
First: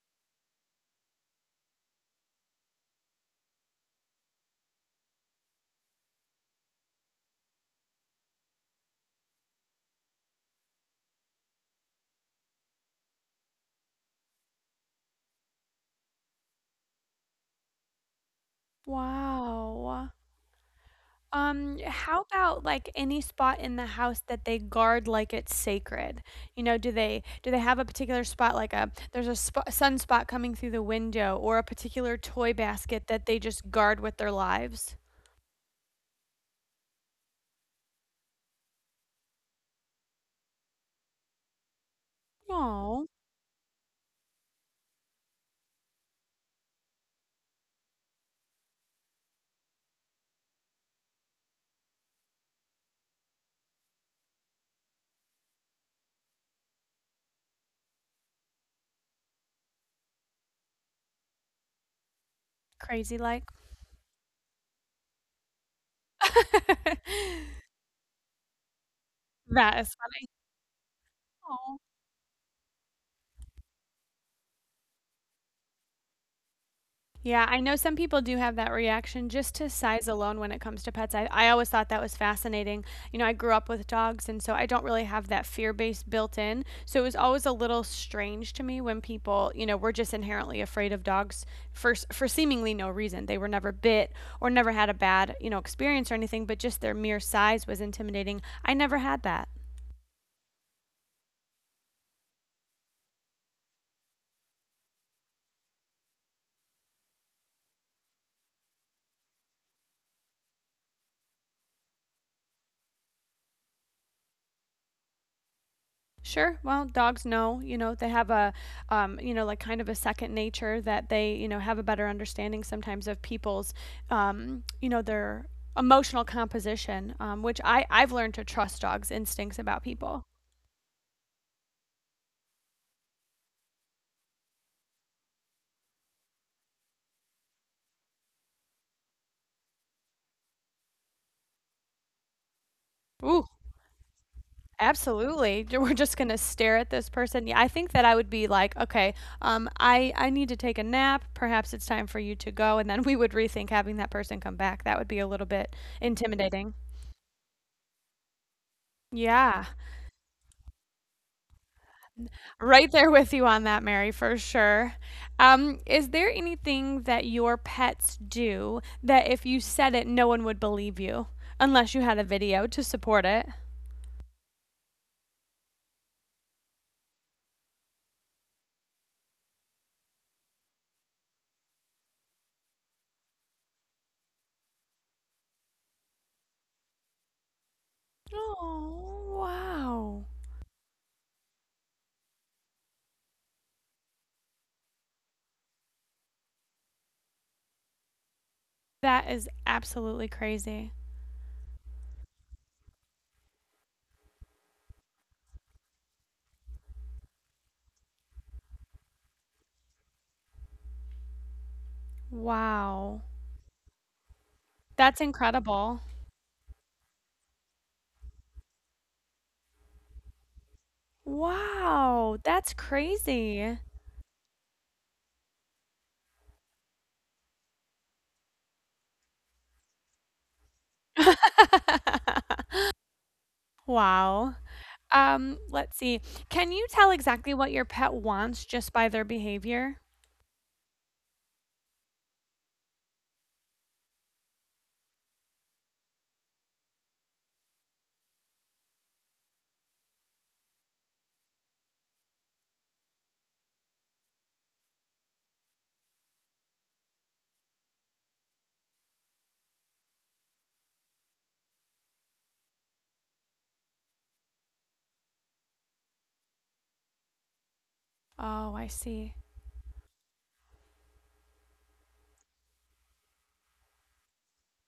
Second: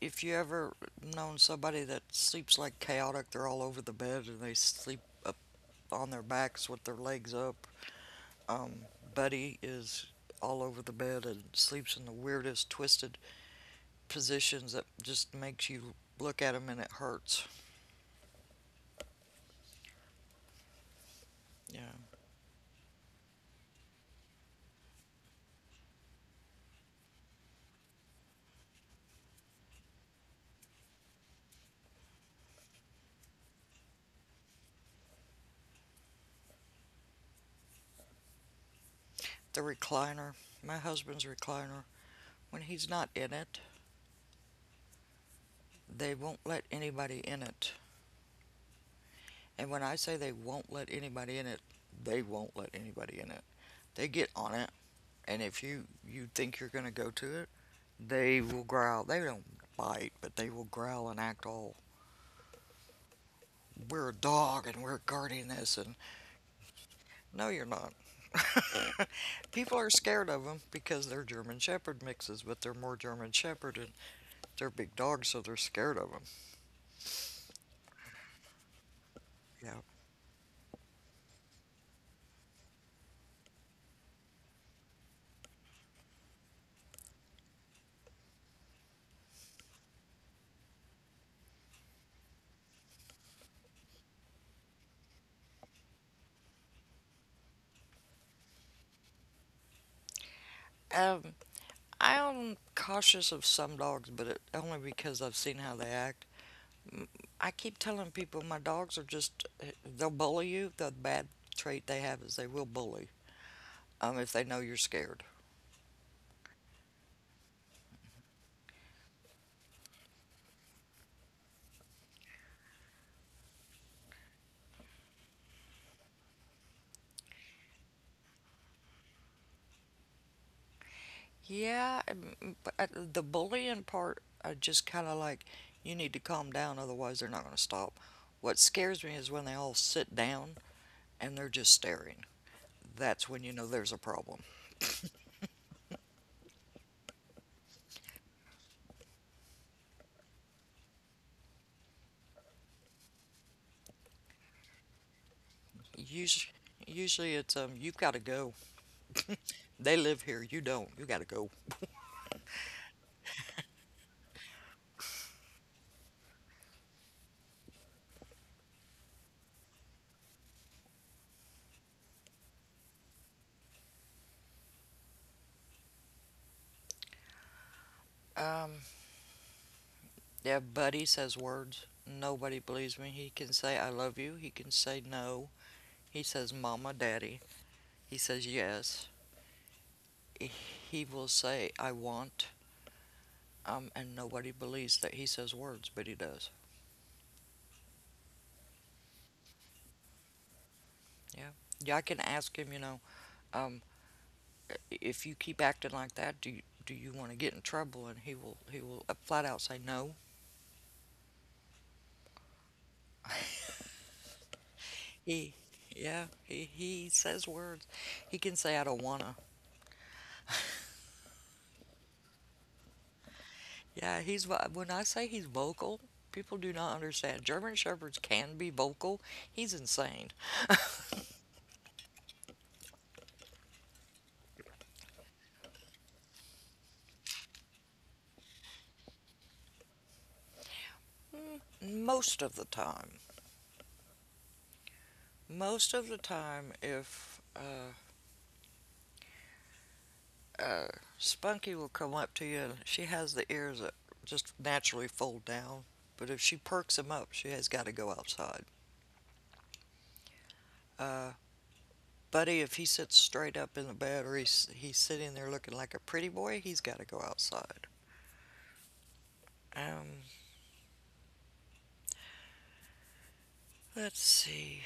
[SPEAKER 2] if you ever known somebody that sleeps like chaotic, they're all over the bed and they sleep up on their backs with their legs up. Um, Buddy is all over the bed and sleeps in the weirdest twisted positions that just makes you look at him, and it hurts.
[SPEAKER 1] Wow.
[SPEAKER 2] Yeah.
[SPEAKER 1] How about like any spot in the house that they guard like it's sacred? You know, do they have a particular spot like a there's a spot, sunspot coming through the window, or a particular toy basket that they just guard with their lives?
[SPEAKER 2] The recliner, my husband's recliner. When he's
[SPEAKER 1] Oh,
[SPEAKER 2] not in it, they won't let anybody in it. And when I say they won't let anybody in it, they won't let anybody in it. They get on it, and if you think you're going to go to it, they will growl. They don't bite, but they will growl and act all,
[SPEAKER 1] crazy like.
[SPEAKER 2] we're a dog and we're guarding this, and no you're not. People
[SPEAKER 1] That
[SPEAKER 2] are
[SPEAKER 1] is
[SPEAKER 2] scared
[SPEAKER 1] fun,
[SPEAKER 2] of them because they're German
[SPEAKER 1] aw.
[SPEAKER 2] Shepherd mixes, but they're more German Shepherd, and they're big dogs, so they're scared of them.
[SPEAKER 1] Yeah, I know some people do have that reaction just to
[SPEAKER 2] Yeah.
[SPEAKER 1] size alone when it comes to pets. I always thought that was fascinating. You know, I grew up with dogs, and so I don't really have that fear base built in, so it was always a little strange to me when people, you know, were just inherently afraid of dogs for seemingly no reason. They were never bit or never had a bad, you know, experience or anything, but just their mere size was intimidating. I never had that.
[SPEAKER 2] Um, I'm cautious of some dogs, but only because I've seen how they act. I keep telling people my dogs are just, they'll bully you. The bad trait they have is they will bully, if they know you're scared.
[SPEAKER 1] Sure. Well, dogs know, you know, they have a, you know, like kind of a second nature that they, you know, have a better understanding sometimes of people's, you know, their emotional composition, which I've learned to trust dogs' instincts about people.
[SPEAKER 2] Yeah, but the bullying part, I just kind of like, you need to calm down, otherwise they're not going to stop. What scares me is when they all sit down and they're just staring. That's when you
[SPEAKER 1] Ooh,
[SPEAKER 2] know there's a problem.
[SPEAKER 1] absolutely. J- We're just gonna stare at this person. Yeah, I think that I would be like, okay, I need to take a nap. Perhaps it's time for you to go, and then we would rethink having that person come back. That would be a little bit
[SPEAKER 2] Usually,
[SPEAKER 1] intimidating.
[SPEAKER 2] usually it's you've got to go.
[SPEAKER 1] Yeah.
[SPEAKER 2] They live here. You don't. You gotta go.
[SPEAKER 1] Right there with you on that, Mary, for sure. Is there anything that your pets do that if you said it, no one would believe you unless you had a video to support it?
[SPEAKER 2] Yeah, Buddy says words. Nobody believes me. He can say I love you. He can say no. He says mama, daddy. He says yes.
[SPEAKER 1] Oh, wow.
[SPEAKER 2] He will say I want. And nobody believes that he says words, but he does.
[SPEAKER 1] That is absolutely crazy.
[SPEAKER 2] Yeah. Yeah, I can ask him. You know, um, if you keep acting like that, do you want to get in trouble? And he will flat out say no.
[SPEAKER 1] Wow. That's
[SPEAKER 2] He
[SPEAKER 1] incredible.
[SPEAKER 2] he says words. He can say I don't wanna.
[SPEAKER 1] Wow, that's crazy.
[SPEAKER 2] Yeah, he's when I say he's vocal, people do not understand. German shepherds can be vocal. He's insane.
[SPEAKER 1] Wow. Let's see. Can you tell exactly what your pet wants just by their behavior?
[SPEAKER 2] Most of the time, most of the time, if uh, Spunky will come up to you, and she has the ears that just naturally fold down. But if she perks him up, she has got to go outside. Uh, Buddy, if he sits straight up in the bed, or he's sitting there looking like a pretty boy, he's got to go outside.
[SPEAKER 1] Oh, I see.
[SPEAKER 2] Um, let's see.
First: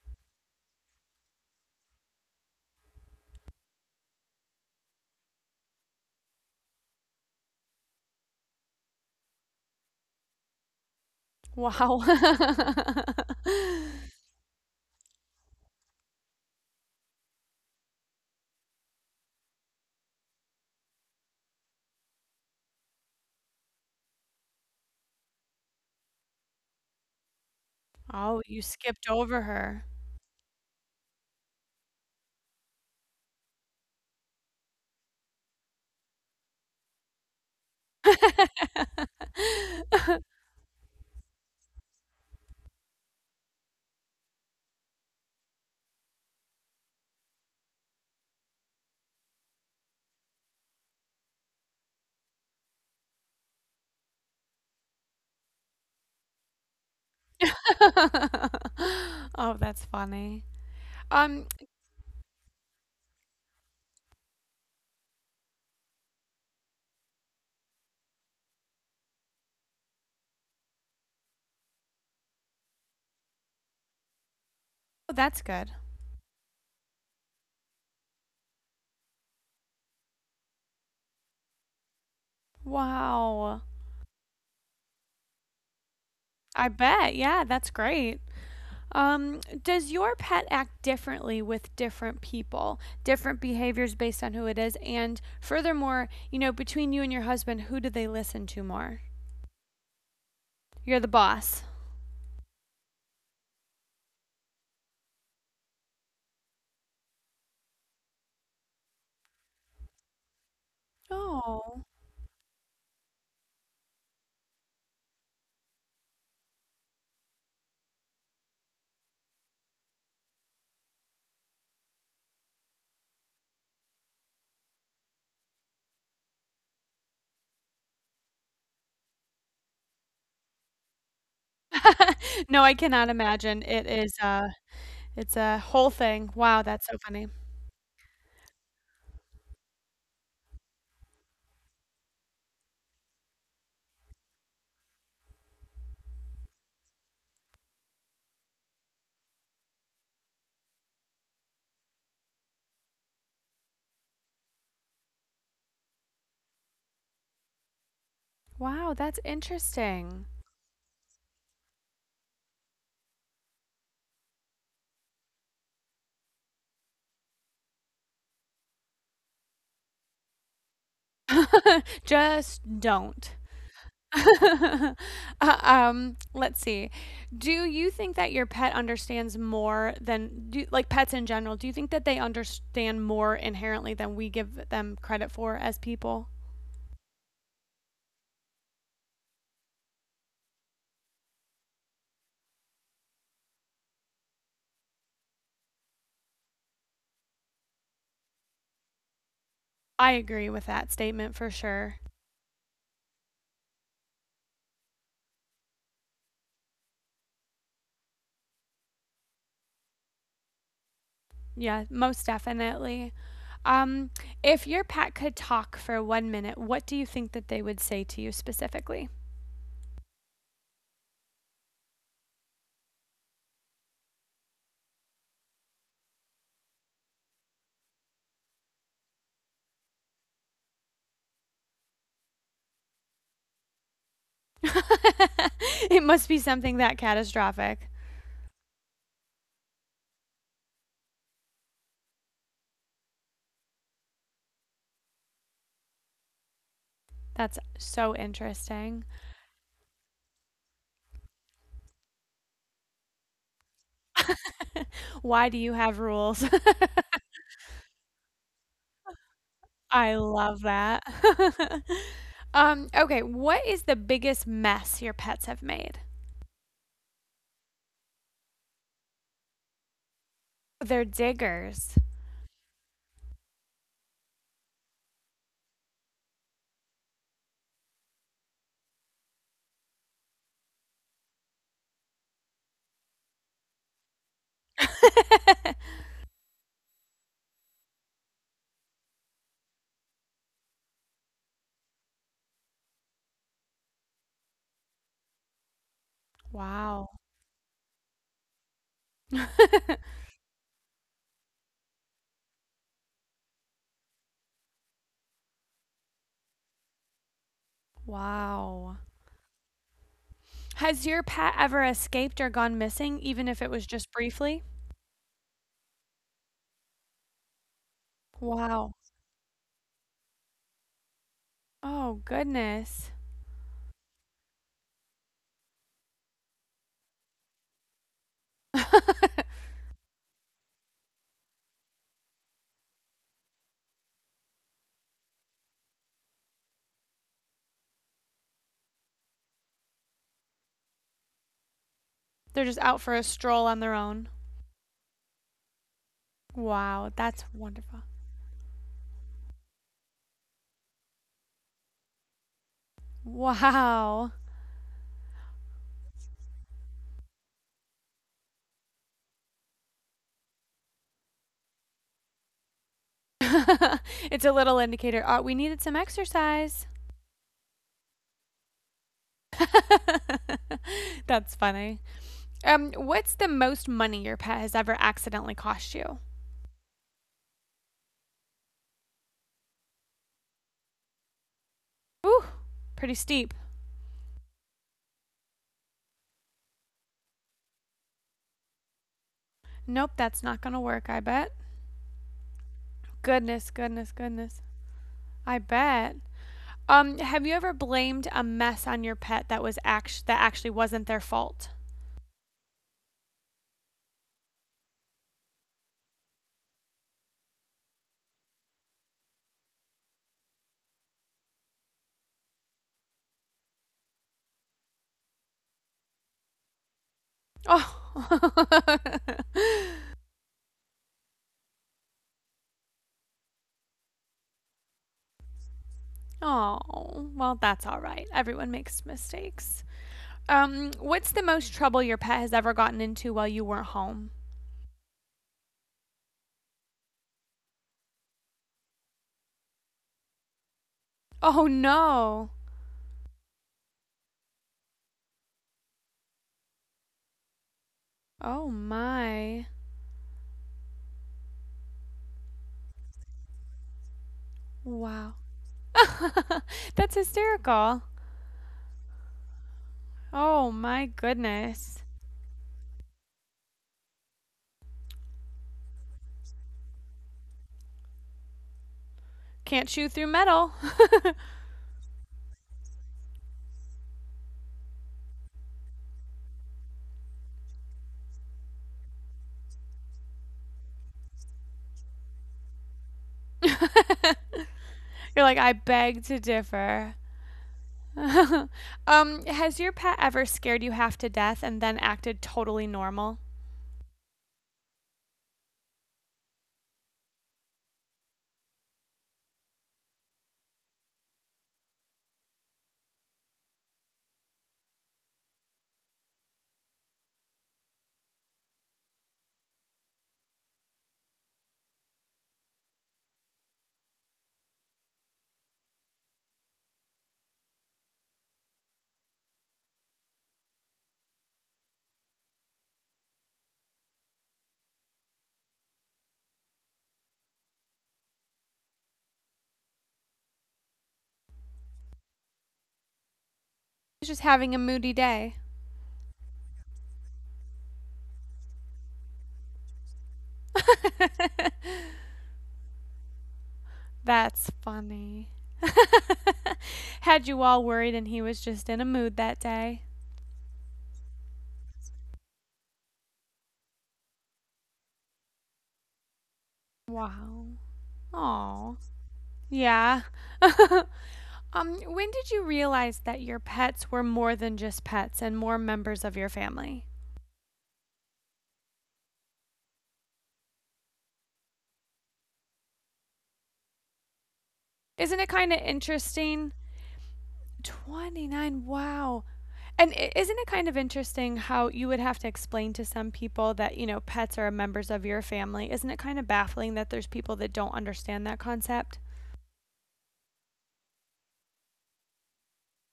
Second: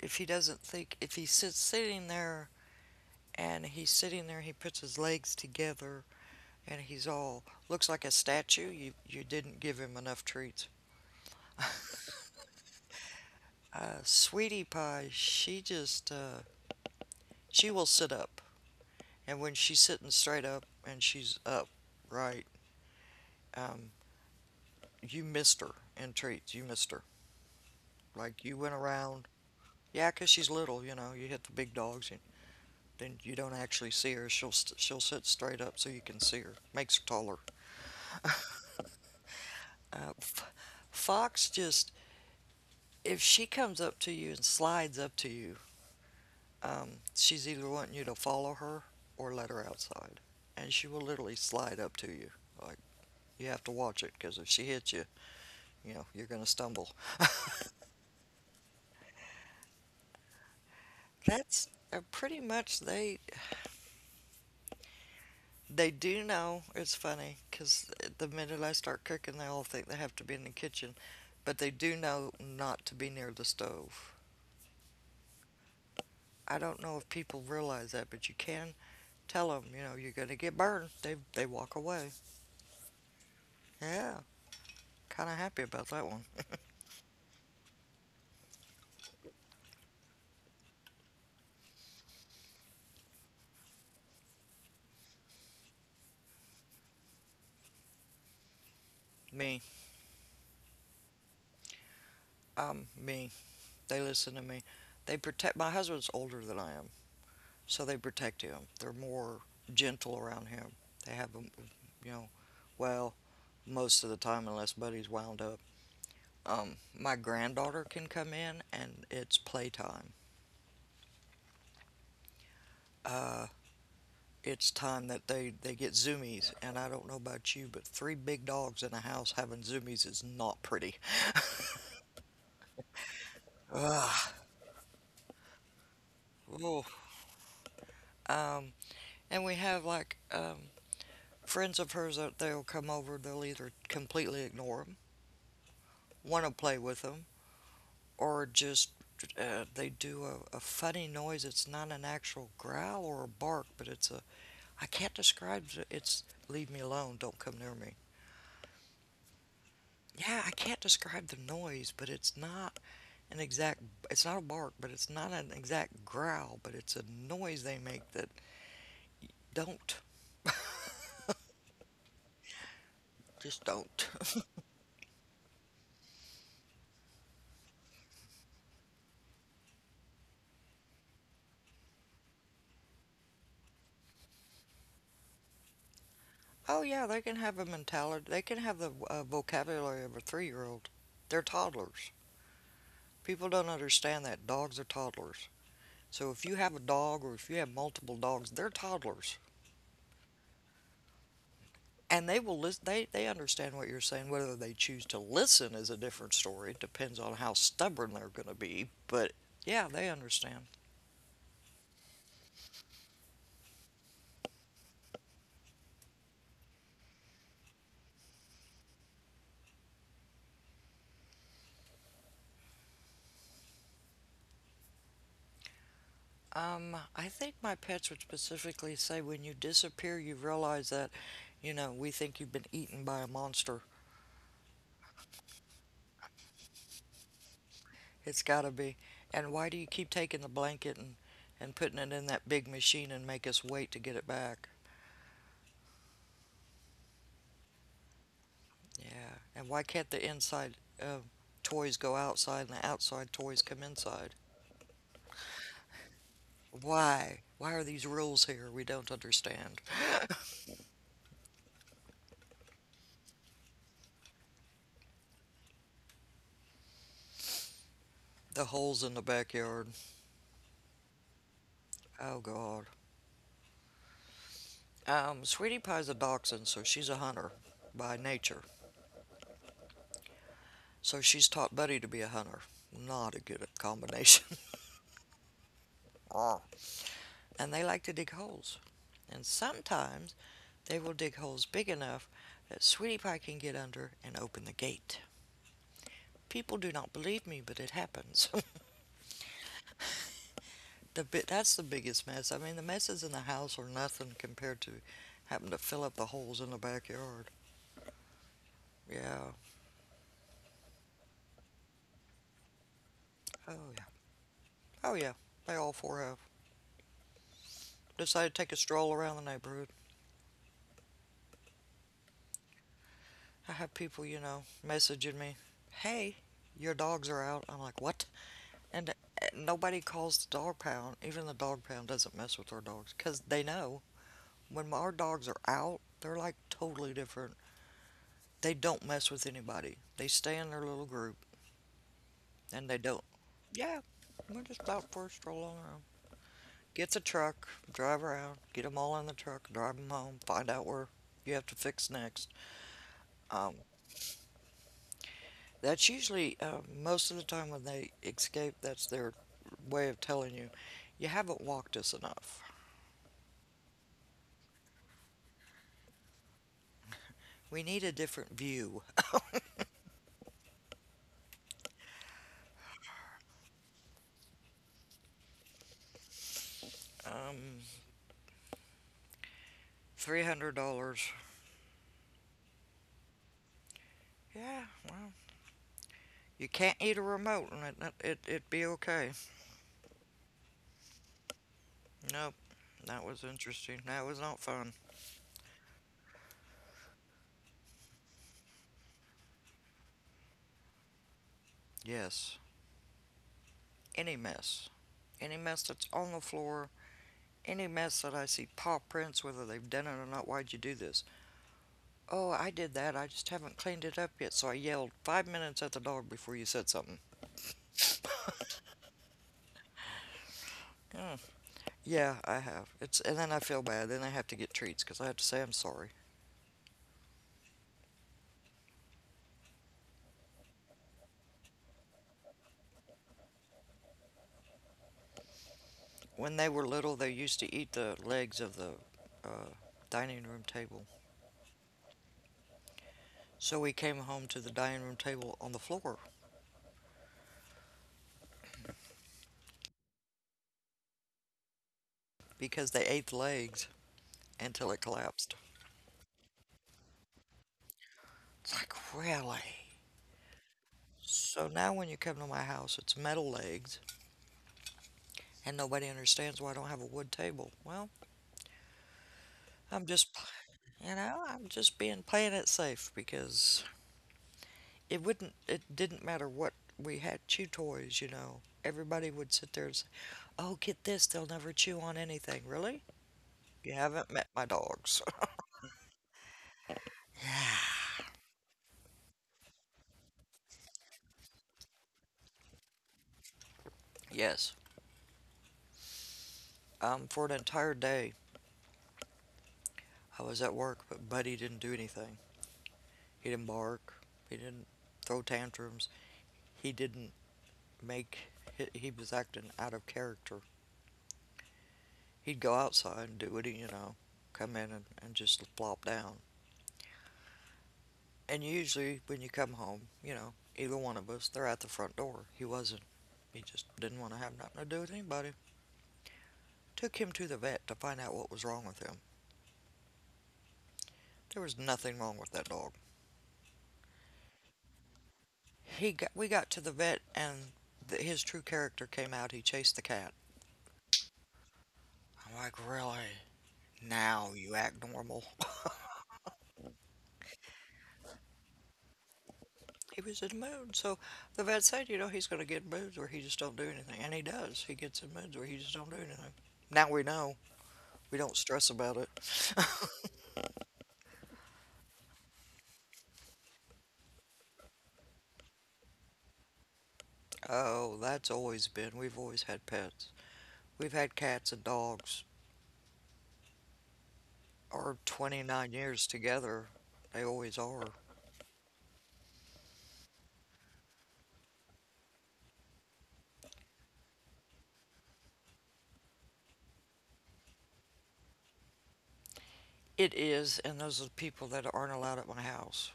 [SPEAKER 2] If he's sitting there, and he's sitting there, he puts his legs together, and he's all, looks like a statue, you didn't give him enough treats. uh,
[SPEAKER 1] Wow.
[SPEAKER 2] Sweetie Pie, she just, she will sit up, and when she's sitting straight up and she's up right um, you missed her in treats, you missed her,
[SPEAKER 1] Oh,
[SPEAKER 2] like you
[SPEAKER 1] you
[SPEAKER 2] went
[SPEAKER 1] skipped
[SPEAKER 2] around.
[SPEAKER 1] over her.
[SPEAKER 2] Yeah, 'cause she's little, you know, you hit the big dogs and then you don't actually see her. She'll sit straight up so you can see her, makes her taller. Uh, F- Fox just, if she comes up to you and slides up to you, um, she's either wanting you to follow her or let her outside. And she will literally slide up to you. Like, you have to watch it because if she hits you, you know, you're going to stumble.
[SPEAKER 1] Oh, that's funny. Um,
[SPEAKER 2] That's pretty much, they do know. It's funny because the minute I start cooking, they all think they have to be in the kitchen, but they do know not to be near the stove.
[SPEAKER 1] that's good.
[SPEAKER 2] I don't know if people realize that, but you can tell them, you know, you're gonna get burned. They walk away.
[SPEAKER 1] Wow.
[SPEAKER 2] Yeah, kind of happy about that one.
[SPEAKER 1] I bet. Yeah, that's great. Does your pet act differently with different people, different behaviors based on who it is? And furthermore, you know, between you and your husband, who do they listen to more?
[SPEAKER 2] Me,
[SPEAKER 1] You're the boss.
[SPEAKER 2] me. They listen to me. They protect. My husband's older than I am, so they protect him. They're more gentle around him. They have him,
[SPEAKER 1] Oh.
[SPEAKER 2] you know, well, most of the time, unless Buddy's wound up. My granddaughter can come in, and it's playtime. Uh, it's time that they get zoomies. And I don't know about you, but three big dogs in a house having zoomies is not pretty.
[SPEAKER 1] No, I cannot imagine. It is
[SPEAKER 2] Ugh.
[SPEAKER 1] it's a whole thing. Wow,
[SPEAKER 2] Ooh.
[SPEAKER 1] that's so funny.
[SPEAKER 2] Um, and we have like friends of hers that they'll come over. They'll either completely ignore them, want to play with them, or just they do a funny noise. It's not an actual growl or a bark, but it's a, I can't describe it. It's leave me alone, don't come near me.
[SPEAKER 1] Wow, that's interesting.
[SPEAKER 2] Yeah, I can't describe the noise, but it's not an exact, it's not a bark, but it's not an exact growl, but it's a noise they make that don't,
[SPEAKER 1] Just don't.
[SPEAKER 2] just don't.
[SPEAKER 1] Let's see. Do you think that your pet understands more than do, like pets in general? Do you think that they understand more inherently than we give them credit for as people?
[SPEAKER 2] Oh yeah, they can have a mentality, they can have the vocabulary of a three-year-old. They're toddlers. People don't understand that dogs are toddlers. So if you have a dog or if you have multiple dogs, they're toddlers.
[SPEAKER 1] I agree with that statement for sure.
[SPEAKER 2] And they will listen. They understand what you're saying. Whether they choose to listen is a different story. It depends on how stubborn they're going to be, but yeah, they understand.
[SPEAKER 1] Yeah, most definitely. Um, if your pet could talk for one minute, what do you think that they would say to you specifically?
[SPEAKER 2] I think my pets would specifically say, when you disappear, you realize that, you know, we think you've been eaten by a monster.
[SPEAKER 1] It must be something that catastrophic.
[SPEAKER 2] It's got to be, and why do you keep taking the blanket and putting it in that big machine and make us wait to get it back?
[SPEAKER 1] That's so interesting.
[SPEAKER 2] Yeah, and why can't the inside uh, toys go outside and the outside toys come inside?
[SPEAKER 1] Why do you have rules?
[SPEAKER 2] Why? Why are these rules here? We don't understand.
[SPEAKER 1] I love that. Okay, what is the biggest mess your pets have made?
[SPEAKER 2] The holes in the backyard.
[SPEAKER 1] They're diggers.
[SPEAKER 2] Oh, God. Sweetie Pie's a dachshund, so she's a hunter by nature. So she's taught Buddy to be a hunter. Not a good combination. And they like to dig holes. And sometimes they will dig holes big enough that Sweetie Pie can get under and open the gate. People do
[SPEAKER 1] Wow.
[SPEAKER 2] not believe me, but it happens. That's the biggest mess. I mean, the messes in the house are nothing compared to having to fill up the holes in the backyard.
[SPEAKER 1] Wow.
[SPEAKER 2] Yeah.
[SPEAKER 1] Has your pet ever escaped or gone missing, even if it
[SPEAKER 2] Oh
[SPEAKER 1] was
[SPEAKER 2] yeah.
[SPEAKER 1] just briefly?
[SPEAKER 2] Oh yeah. They all four have. Decided to take a
[SPEAKER 1] Wow.
[SPEAKER 2] stroll around the neighborhood.
[SPEAKER 1] Oh, goodness.
[SPEAKER 2] I have people, you know, messaging me, "Hey, your dogs are out." I'm like, "What?" And nobody calls the dog pound. Even the dog pound doesn't mess with our dogs because they know when our dogs are out, they're like totally different. They don't mess with anybody. They stay in their little group.
[SPEAKER 1] They're just
[SPEAKER 2] And they
[SPEAKER 1] out for a
[SPEAKER 2] don't.
[SPEAKER 1] stroll on their
[SPEAKER 2] Yeah,
[SPEAKER 1] own.
[SPEAKER 2] we're just out for a stroll on our own.
[SPEAKER 1] Wow,
[SPEAKER 2] Gets a
[SPEAKER 1] that's
[SPEAKER 2] truck,
[SPEAKER 1] wonderful.
[SPEAKER 2] drive around, get them all in the truck, drive them home, find out where you have to fix next. Um,
[SPEAKER 1] Wow.
[SPEAKER 2] that's usually most of the time when they escape. That's their way of telling you, you haven't walked us enough.
[SPEAKER 1] It's a little indicator. We needed some exercise.
[SPEAKER 2] We need a different view.
[SPEAKER 1] That's funny. What's the most money your pet has ever accidentally cost you?
[SPEAKER 2] um, $300.
[SPEAKER 1] Ooh, pretty steep.
[SPEAKER 2] Yeah, well, you can't eat a remote, and it'd be okay.
[SPEAKER 1] Nope, that's not gonna work, I bet.
[SPEAKER 2] Nope, that was
[SPEAKER 1] Goodness,
[SPEAKER 2] interesting.
[SPEAKER 1] goodness,
[SPEAKER 2] That was not
[SPEAKER 1] goodness.
[SPEAKER 2] fun.
[SPEAKER 1] I bet. Have you ever blamed a mess on your pet that actually wasn't their fault?
[SPEAKER 2] Yes, any mess. Any mess that's on the floor, any mess that I see paw prints, whether they've done it or not, why'd you do this? Oh, I did that. I just haven't cleaned it up yet. So I yelled 5 minutes at the dog before you said something.
[SPEAKER 1] Oh.
[SPEAKER 2] Yeah, I have. It's, and then I feel bad. Then I have to get treats because I have to say I'm sorry.
[SPEAKER 1] Oh, well, that's all right. Everyone makes mistakes. What's the most trouble your pet has ever gotten into while you weren't home?
[SPEAKER 2] When they were little, they used to eat the legs of the uh, dining room table.
[SPEAKER 1] Oh, no.
[SPEAKER 2] So we came home to the dining room table on the floor
[SPEAKER 1] Oh, my.
[SPEAKER 2] because they ate the legs until it
[SPEAKER 1] Wow.
[SPEAKER 2] collapsed.
[SPEAKER 1] That's hysterical.
[SPEAKER 2] It's like, really.
[SPEAKER 1] Oh, my
[SPEAKER 2] So now when
[SPEAKER 1] goodness.
[SPEAKER 2] you come to my house, it's metal legged, and nobody understands why I don't have a wood table. Well,
[SPEAKER 1] Can't
[SPEAKER 2] I'm
[SPEAKER 1] chew
[SPEAKER 2] just,
[SPEAKER 1] through metal.
[SPEAKER 2] you know, I'm just being playing it safe because it wouldn't, it didn't matter what we had chew toys, you know. Everybody would sit there and say, "Oh, get this! They'll never chew on anything." Really? You haven't met my dogs.
[SPEAKER 1] You're like, I beg to differ. Has your pet ever scared you half to death and then acted totally normal?
[SPEAKER 2] Yes. For an entire day, I was at work, but Buddy didn't do anything. He didn't bark. He didn't throw tantrums. He didn't make, he was acting out of character. He'd go outside and do what he, you know, come in and just flop down. And usually when you come home, you know, either one of us, they're at the front door. He wasn't. He just didn't want to have nothing to do with anybody. Took him to the vet to find out what was wrong with him. There was nothing wrong with that dog.
[SPEAKER 1] Just having a moody day.
[SPEAKER 2] We got to the vet and his true character came out. He chased the cat. I'm like, really? Now you
[SPEAKER 1] That's
[SPEAKER 2] act normal.
[SPEAKER 1] funny. Had you all worried and he was just in a mood that day?
[SPEAKER 2] He was in moods. So the vet said, you know, he's going to get moods where he just don't do anything, and he does. He gets in moods where he just don't do anything. Now we know.
[SPEAKER 1] Wow.
[SPEAKER 2] We don't stress
[SPEAKER 1] Oh,
[SPEAKER 2] about it.
[SPEAKER 1] yeah. When did you realize that your pets were more than just pets and more members of your family?
[SPEAKER 2] Oh, that's always been. We've always had pets. We've had cats and dogs. Our
[SPEAKER 1] Isn't it kind of
[SPEAKER 2] 29 years
[SPEAKER 1] interesting?
[SPEAKER 2] together, they always are.
[SPEAKER 1] 29, wow. And isn't it kind of interesting how you would have to explain to some people that, you know, pets are members of your family? Isn't it kind of baffling that there's people that don't understand that concept?
[SPEAKER 2] It is, and those are the people that aren't allowed at my house.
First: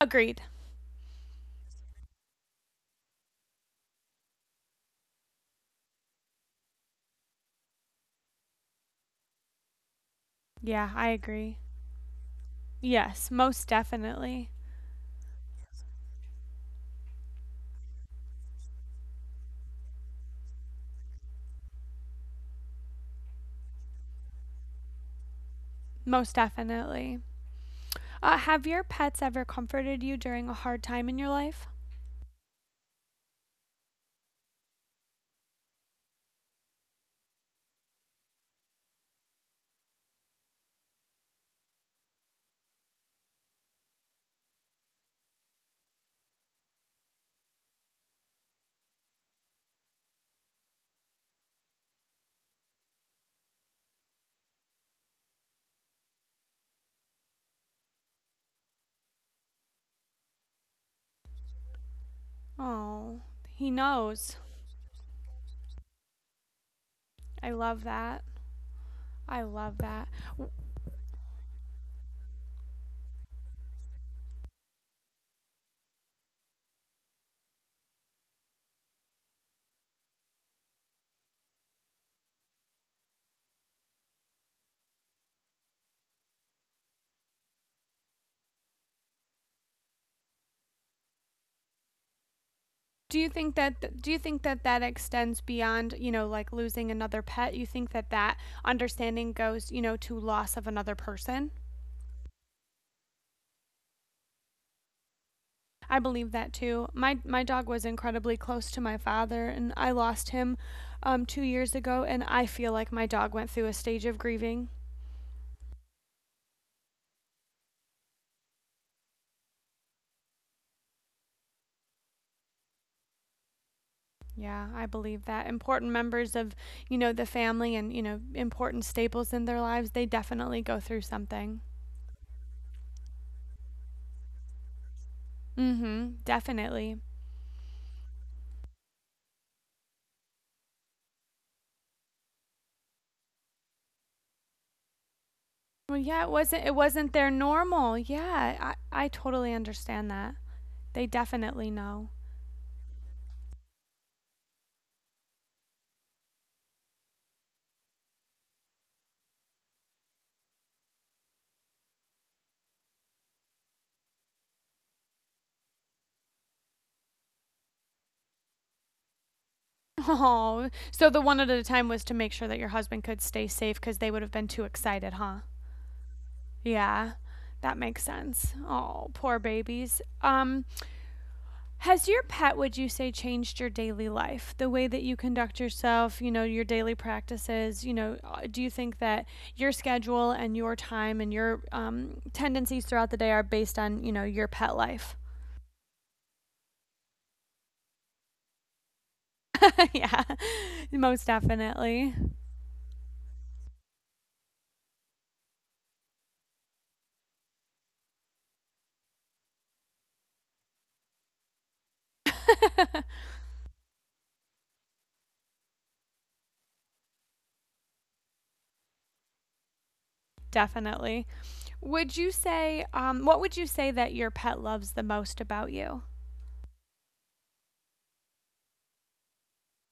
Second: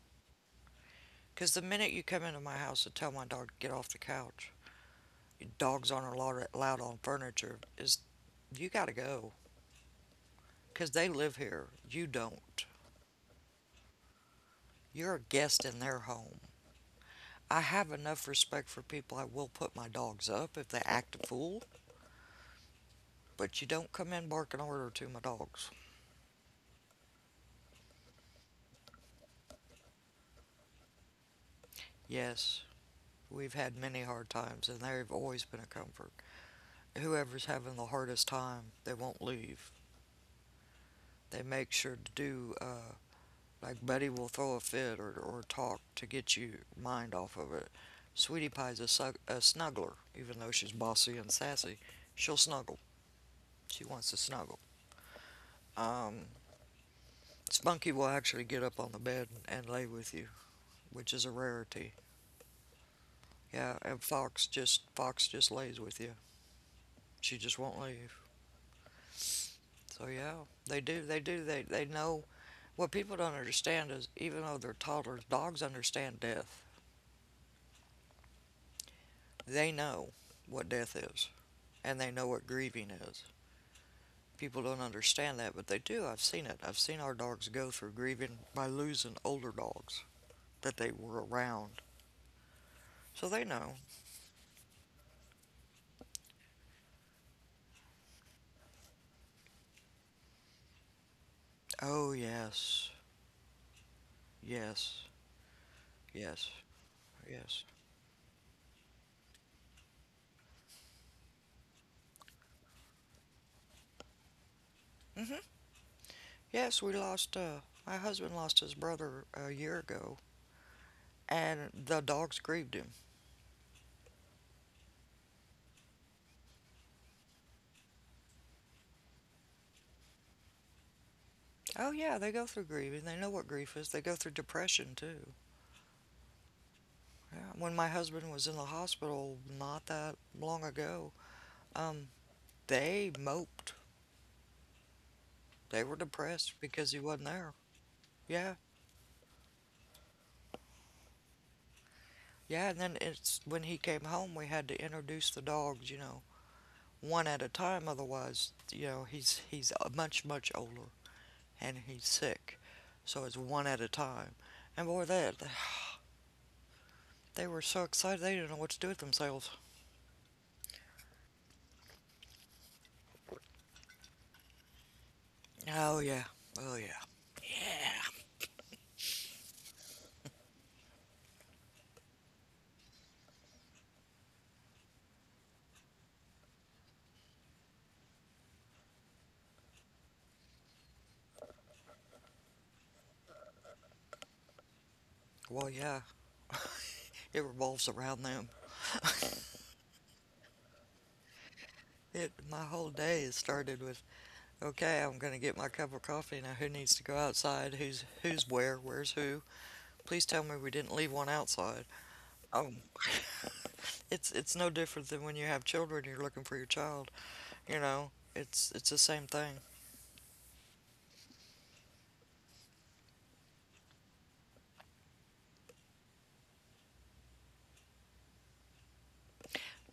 [SPEAKER 1] Agreed.
[SPEAKER 2] Because the minute you come into my house and tell my dog to get off the couch, dogs aren't allowed, allowed on furniture, is you got to go.
[SPEAKER 1] Yeah,
[SPEAKER 2] Because they
[SPEAKER 1] I
[SPEAKER 2] live
[SPEAKER 1] agree.
[SPEAKER 2] here. You don't.
[SPEAKER 1] Yes, most definitely.
[SPEAKER 2] You're a guest in their home. I have enough respect for people. I will put my dogs up if they act a fool, but you don't come in barking order to my dogs.
[SPEAKER 1] Most definitely. Have your pets ever comforted you during a hard time in your life?
[SPEAKER 2] Yes, we've had many hard times, and they've always been a comfort. Whoever's having the hardest time, they won't leave. They make sure to do, like Buddy will throw a fit or talk to get your mind off of it. Sweetie Pie's a snuggler, even though she's bossy and sassy. She'll snuggle. She wants to snuggle. Um, Spunky will actually get up on the bed and lay with you, which is a rarity.
[SPEAKER 1] Oh, he
[SPEAKER 2] Yeah, and
[SPEAKER 1] knows.
[SPEAKER 2] Fox just lays with you. She
[SPEAKER 1] I
[SPEAKER 2] just won't
[SPEAKER 1] love
[SPEAKER 2] leave.
[SPEAKER 1] that. I love
[SPEAKER 2] So
[SPEAKER 1] that.
[SPEAKER 2] yeah, they do. They do. They know. What people don't understand is even though they're toddlers, dogs understand death. They know what death is, and they know what grieving is. People don't understand that, but they do. I've seen it. I've seen our dogs go through grieving by losing older dogs that they were around.
[SPEAKER 1] Do
[SPEAKER 2] So
[SPEAKER 1] you
[SPEAKER 2] they
[SPEAKER 1] think
[SPEAKER 2] know.
[SPEAKER 1] that that extends beyond, you know, like losing another pet? You think that that understanding goes, you know, to loss of another person?
[SPEAKER 2] Oh yes, yes,
[SPEAKER 1] I believe
[SPEAKER 2] yes,
[SPEAKER 1] that too. My
[SPEAKER 2] yes,
[SPEAKER 1] dog was incredibly close to my father, and I lost him 2 years ago, and I feel like my dog went through a stage of grieving.
[SPEAKER 2] yes. We lost. My husband lost his brother a year ago, and the dogs grieved him.
[SPEAKER 1] Yeah, I believe that. Important members of, you know, the family and, you know, important staples in their lives, they definitely go through something.
[SPEAKER 2] Oh yeah, they go through grieving. They know what grief is. They go through depression too.
[SPEAKER 1] Mm-hmm, definitely.
[SPEAKER 2] Yeah. When my husband was in the hospital not that long ago, um, they moped. They were
[SPEAKER 1] Well, yeah, it
[SPEAKER 2] depressed
[SPEAKER 1] wasn't it
[SPEAKER 2] because he
[SPEAKER 1] wasn't
[SPEAKER 2] wasn't
[SPEAKER 1] their
[SPEAKER 2] there.
[SPEAKER 1] normal.
[SPEAKER 2] Yeah,
[SPEAKER 1] Yeah, I totally understand that. They definitely know.
[SPEAKER 2] yeah. And then it's when he came home, we had to introduce the dogs. You know, one at a time. Otherwise, you know, he's much much older and he's sick, so it's one at a time. And boy, that they were so excited they didn't know what to do with themselves.
[SPEAKER 1] Oh, so the one at a time was to make sure that your husband could stay safe because they would have been too excited, huh?
[SPEAKER 2] Oh yeah, oh yeah,
[SPEAKER 1] Yeah, that makes
[SPEAKER 2] yeah.
[SPEAKER 1] sense. Oh, poor babies. Has your pet, would you say, changed your daily life? The way that you conduct yourself, you know, your daily practices, you know, do you think that your schedule and your time and your tendencies throughout the day are based on, you know, your pet life?
[SPEAKER 2] Well, yeah, it revolves around them.
[SPEAKER 1] Yeah, most definitely.
[SPEAKER 2] It, my whole day is started with, okay, I'm gonna get my cup of coffee now. Who needs to go outside? Who's where? Where's who? Please tell me we didn't leave one outside. Oh. It's no different than when you have children. You're looking for your child. You know, it's the same thing.
[SPEAKER 1] Definitely. Would you say, what would you say that your pet loves the most about you?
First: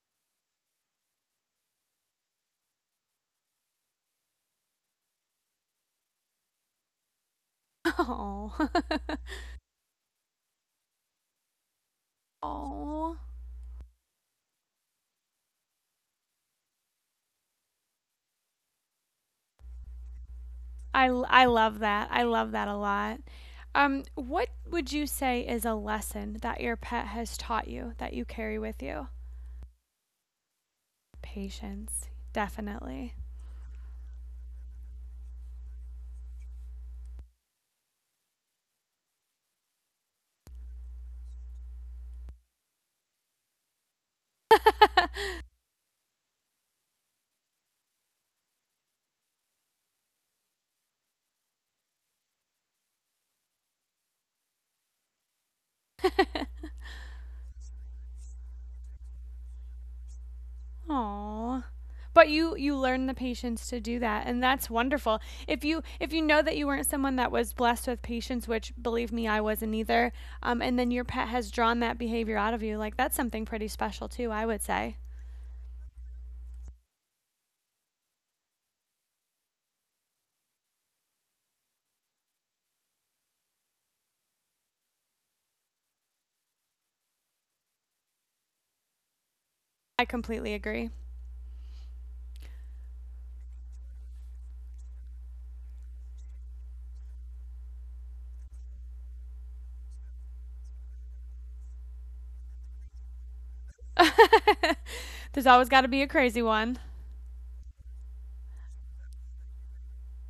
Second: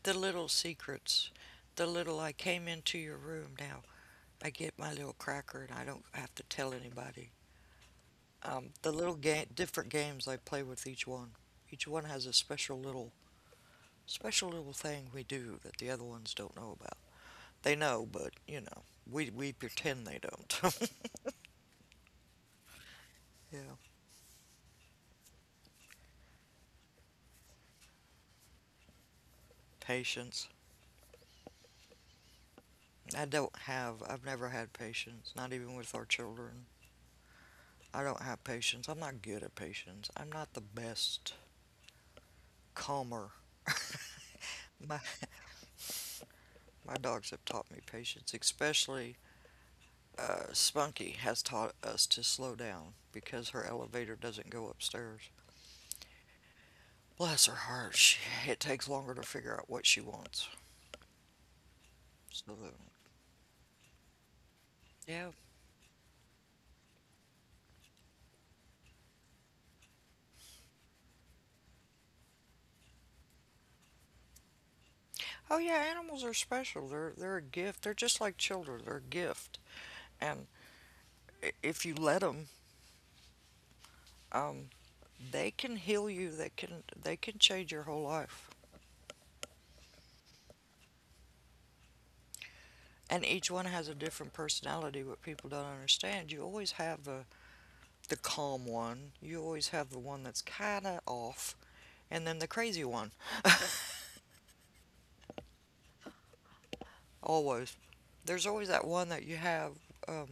[SPEAKER 2] The little secrets, the little, I came into your room now, I get my little cracker and I don't have to tell anybody.
[SPEAKER 1] Oh.
[SPEAKER 2] The little game, different games I play with each one. Each one has a special little,
[SPEAKER 1] Oh.
[SPEAKER 2] special little thing we do that the other ones don't know about. They know, but you know, we pretend they don't.
[SPEAKER 1] I, I love that. I love that a lot.
[SPEAKER 2] Yeah,
[SPEAKER 1] What would you say is a lesson that your pet has taught you that you carry with you?
[SPEAKER 2] patience.
[SPEAKER 1] Patience, definitely.
[SPEAKER 2] I don't have, I've never had patience, not even with our children. I don't have patience. I'm not good at patience. I'm not the best calmer. my my dogs have taught me patience, especially Spunky has taught us to slow down because her elevator doesn't go upstairs. Bless her heart, she, it takes longer to figure out what she wants.
[SPEAKER 1] Aww. But
[SPEAKER 2] So
[SPEAKER 1] you learn the patience to do that, and that's wonderful.
[SPEAKER 2] yeah.
[SPEAKER 1] If you know that you weren't someone that was blessed with patience, which believe me, I wasn't either, and then your pet has drawn that behavior out of you, like that's something pretty special too. I would say.
[SPEAKER 2] Oh yeah, animals are special. They're a gift. They're just like children. They're a gift, and if you let them, um, they can heal you. They can change your whole life.
[SPEAKER 1] I completely agree.
[SPEAKER 2] And each one has a different personality. What people don't understand, you always have the calm one, you always have the one that's kind of off, and then the crazy one.
[SPEAKER 1] There's always got to be a crazy one.
[SPEAKER 2] Always, there's always that one that you have. um,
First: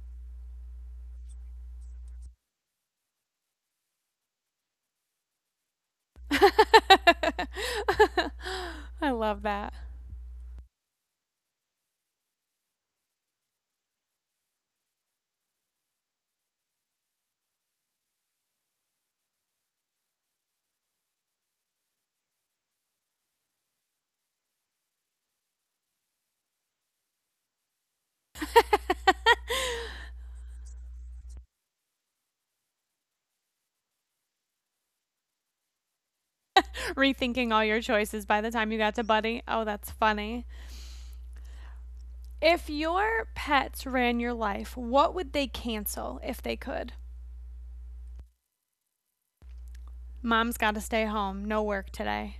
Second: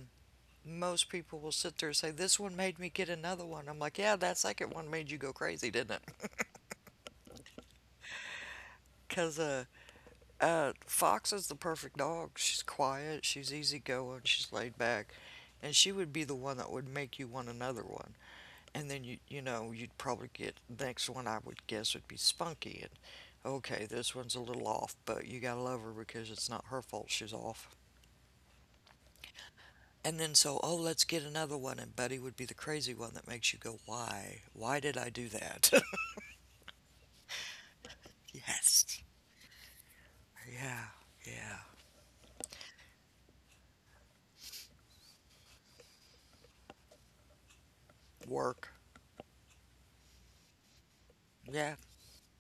[SPEAKER 2] Most people will sit there and say, this one made me get another one. I'm like, yeah, that second one made you go crazy, didn't it?
[SPEAKER 1] I
[SPEAKER 2] Because
[SPEAKER 1] love that.
[SPEAKER 2] Fox is the perfect dog. She's quiet, she's easygoing, she's laid back, and she would be the one that would make you want another one. And then, you know, you'd probably get the next one. I would guess would be Spunky, and okay, this one's a little off, but you gotta love her because it's not her fault she's off. And then so, oh, let's get another one, and Buddy would be the crazy one that makes you go, why did I do that?
[SPEAKER 1] Rethinking all your choices by the time you got
[SPEAKER 2] Yes.
[SPEAKER 1] to Buddy. Oh, that's funny.
[SPEAKER 2] Yeah. Yeah.
[SPEAKER 1] If your pets ran your life, what would they cancel if they could?
[SPEAKER 2] Work.
[SPEAKER 1] Mom's got to stay home. No
[SPEAKER 2] Yeah,
[SPEAKER 1] work today.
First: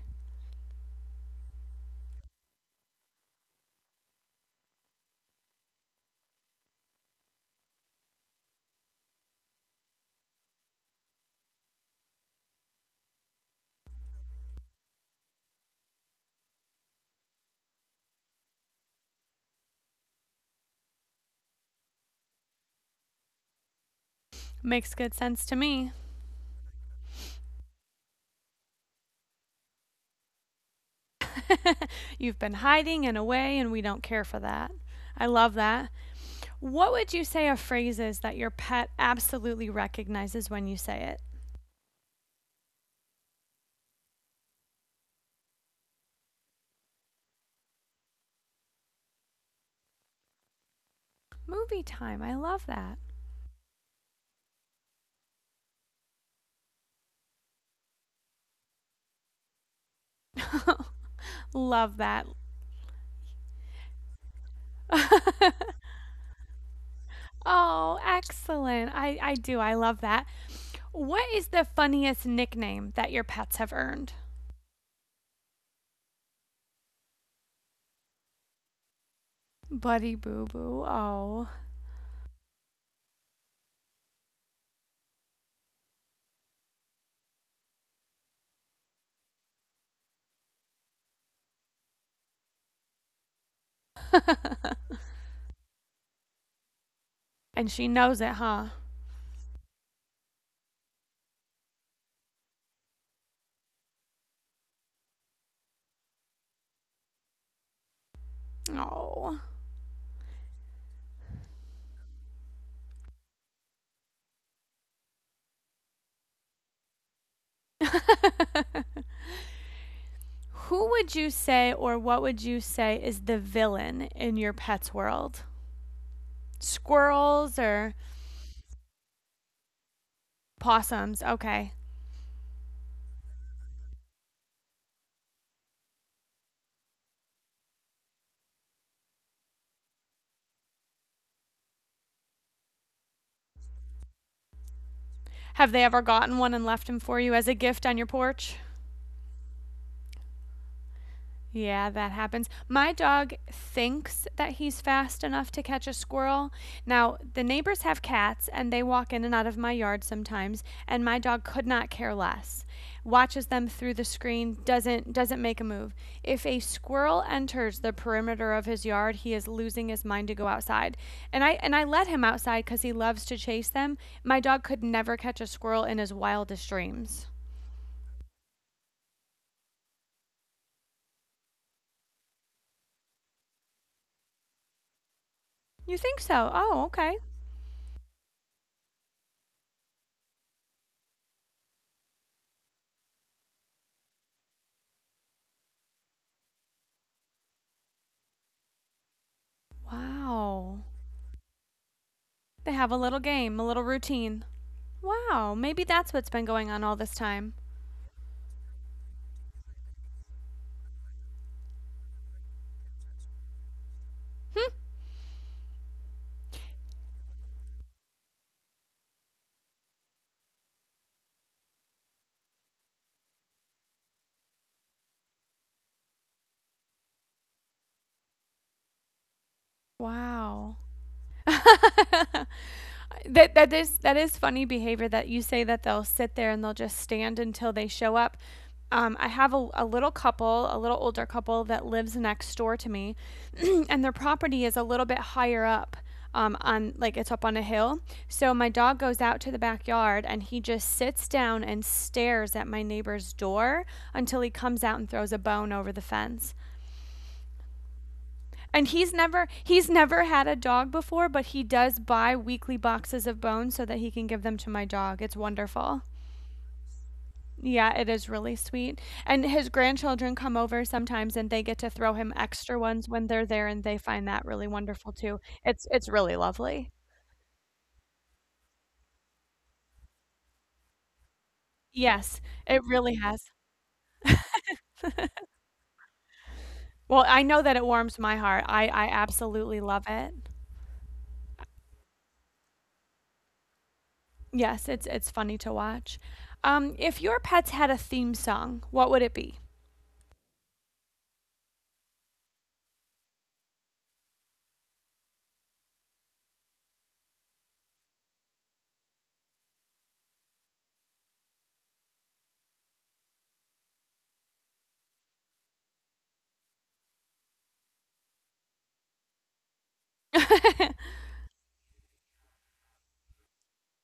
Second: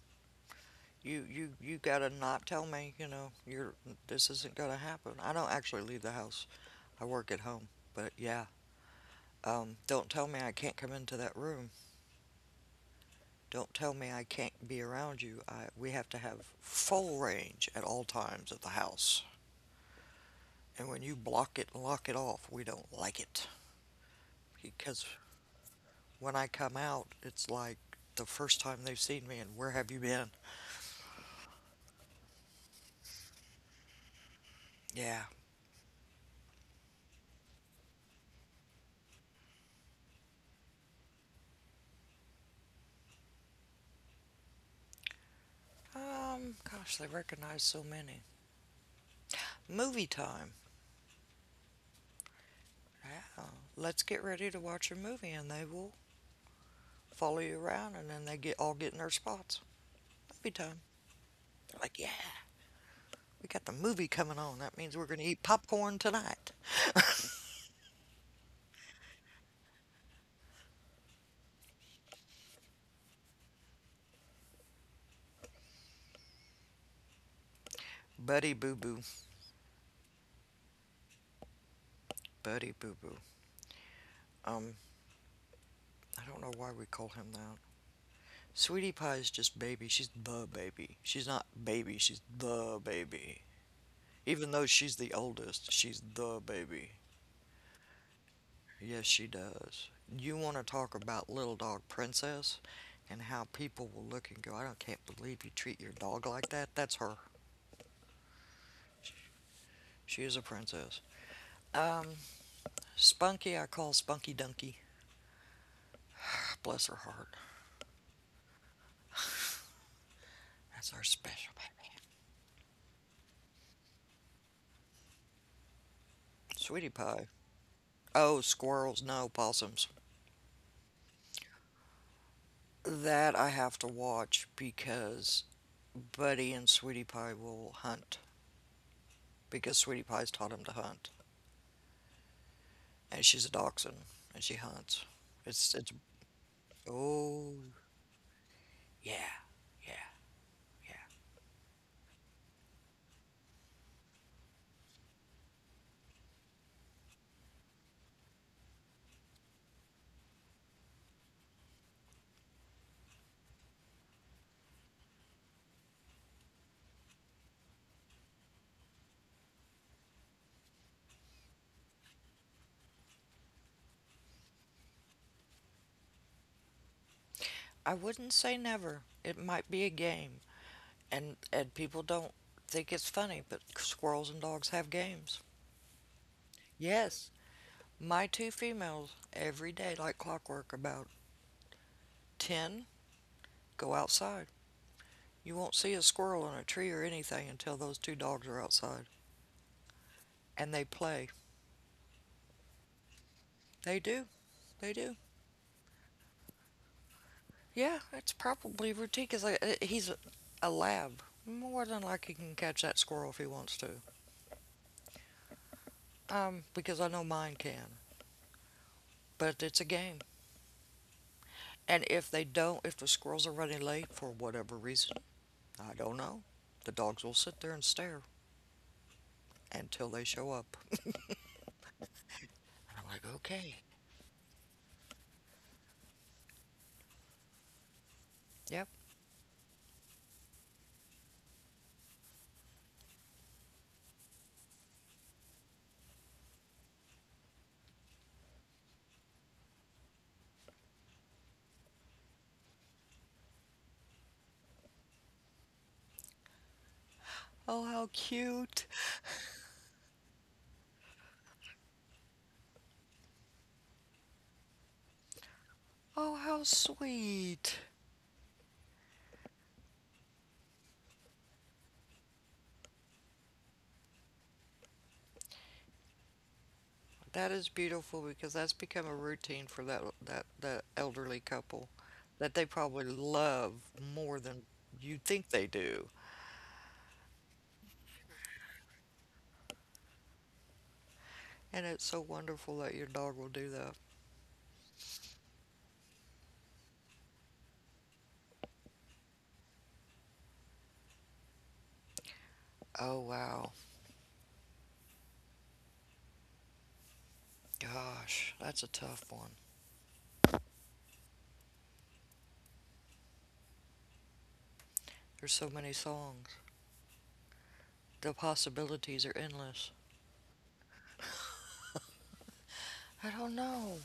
[SPEAKER 2] you gotta not tell me. You're this isn't gonna happen. I don't actually leave the house. I work at home. But yeah, don't tell me I can't come into that room. Don't tell me I can't be around you. I, we have to have full range at all times of the house. And when you block it and lock it off, we don't like it.
[SPEAKER 1] Makes
[SPEAKER 2] Because
[SPEAKER 1] good sense to me.
[SPEAKER 2] when I come out, it's like the first time they've seen me. And where have you been?
[SPEAKER 1] You've been hiding and away, and we don't care for that.
[SPEAKER 2] Yeah.
[SPEAKER 1] I love that. What would you say are phrases that your pet absolutely recognizes when you say it?
[SPEAKER 2] Gosh, they recognize so many. Movie time.
[SPEAKER 1] Movie time. I love that.
[SPEAKER 2] Yeah. Let's get ready to watch a movie, and they will follow you around, and then they get, all get in their spots. Movie time. They're
[SPEAKER 1] Love
[SPEAKER 2] like, yeah,
[SPEAKER 1] that.
[SPEAKER 2] we got the movie coming on. That means we're going to eat popcorn tonight.
[SPEAKER 1] Oh, excellent. I do. I love that. What is the funniest nickname that your pets have earned?
[SPEAKER 2] Buddy Boo Boo.
[SPEAKER 1] Buddy Boo Boo. Oh.
[SPEAKER 2] Buddy Boo Boo. Um, I don't know why we call him that. Sweetie Pie is just Baby. She's the baby. She's not Baby, she's the baby. Even though she's the oldest, she's the baby.
[SPEAKER 1] And she knows it, huh?
[SPEAKER 2] Yes, she does. You want to talk about Little Dog Princess, and how people will look and go, I don't, can't believe you treat your dog like that. That's her.
[SPEAKER 1] Oh.
[SPEAKER 2] She is a princess. Um, Spunky, I call Spunky Dunky. Bless her heart.
[SPEAKER 1] Who
[SPEAKER 2] That's our
[SPEAKER 1] would you
[SPEAKER 2] special
[SPEAKER 1] say,
[SPEAKER 2] baby.
[SPEAKER 1] or what would you say, is the villain in your pet's world?
[SPEAKER 2] Sweetie Pie.
[SPEAKER 1] Squirrels or
[SPEAKER 2] Oh, squirrels, no, possums.
[SPEAKER 1] possums? Okay.
[SPEAKER 2] That I have to watch, because Buddy and Sweetie Pie will hunt, because Sweetie Pie's taught him to hunt, and she's a dachshund, and she hunts.
[SPEAKER 1] Have
[SPEAKER 2] It's
[SPEAKER 1] they
[SPEAKER 2] it's
[SPEAKER 1] ever gotten one and left him for you as
[SPEAKER 2] oh
[SPEAKER 1] a gift on your porch?
[SPEAKER 2] yeah, yeah, yeah.
[SPEAKER 1] Yeah, that happens. My dog thinks that he's fast enough to catch a squirrel. Now, the neighbors have cats and they walk in and out of my yard sometimes, and my dog could not care less. Watches them through the screen, doesn't make a move. If a squirrel enters the perimeter of his yard, he is losing his mind to go outside. And I let him outside cuz he loves to chase them. My dog could never catch a squirrel in his wildest dreams.
[SPEAKER 2] I wouldn't say never. It might be a game, and people don't think it's funny, but squirrels and dogs have games.
[SPEAKER 1] You think so? Oh, okay.
[SPEAKER 2] Yes, my two females every day, like clockwork, about 10, go outside. You won't see a squirrel on a tree or anything until those two dogs are outside. And
[SPEAKER 1] Wow.
[SPEAKER 2] they play.
[SPEAKER 1] They have a little game, a little
[SPEAKER 2] They do.
[SPEAKER 1] routine.
[SPEAKER 2] They do.
[SPEAKER 1] Wow, maybe that's what's been going on all this time.
[SPEAKER 2] Yeah, it's probably routine. Because he's a, lab. More than likely, he can catch that squirrel if he wants to. Because I know mine can. But it's a game. And if they don't, if the squirrels are running late for whatever reason, I don't know, the dogs will sit there and stare until they show up.
[SPEAKER 1] Wow. that
[SPEAKER 2] I'm like,
[SPEAKER 1] that
[SPEAKER 2] okay.
[SPEAKER 1] is that is funny behavior that you say that they'll sit there and they'll just stand until they show up.
[SPEAKER 2] Yep.
[SPEAKER 1] I have a little couple, a little older couple that lives next door to me, and their property is a little bit higher up. On like it's up on a hill. So my dog goes out to the backyard and he just sits down and stares at my neighbor's door until he comes out and throws a bone over the fence.
[SPEAKER 2] Oh, how cute.
[SPEAKER 1] And he's never had a dog before, but he does buy weekly boxes of bones so that he can give them to my dog. It's wonderful.
[SPEAKER 2] Oh, how sweet.
[SPEAKER 1] Yeah, it is really sweet. And his grandchildren come over sometimes and they get to throw him extra ones when they're there and they find that really wonderful too. It's really lovely.
[SPEAKER 2] That is beautiful, because that's become a routine for that elderly couple,
[SPEAKER 1] Yes,
[SPEAKER 2] that they
[SPEAKER 1] it
[SPEAKER 2] probably
[SPEAKER 1] really has.
[SPEAKER 2] love more than you think they do.
[SPEAKER 1] Well, I know that it warms my heart. I absolutely love it.
[SPEAKER 2] And it's so wonderful that your dog will do that.
[SPEAKER 1] Yes, it's funny to watch. If your pets had a theme song, what would it be?
[SPEAKER 2] Oh wow. Gosh, that's a tough one. There's so many songs. The possibilities are endless. I don't know.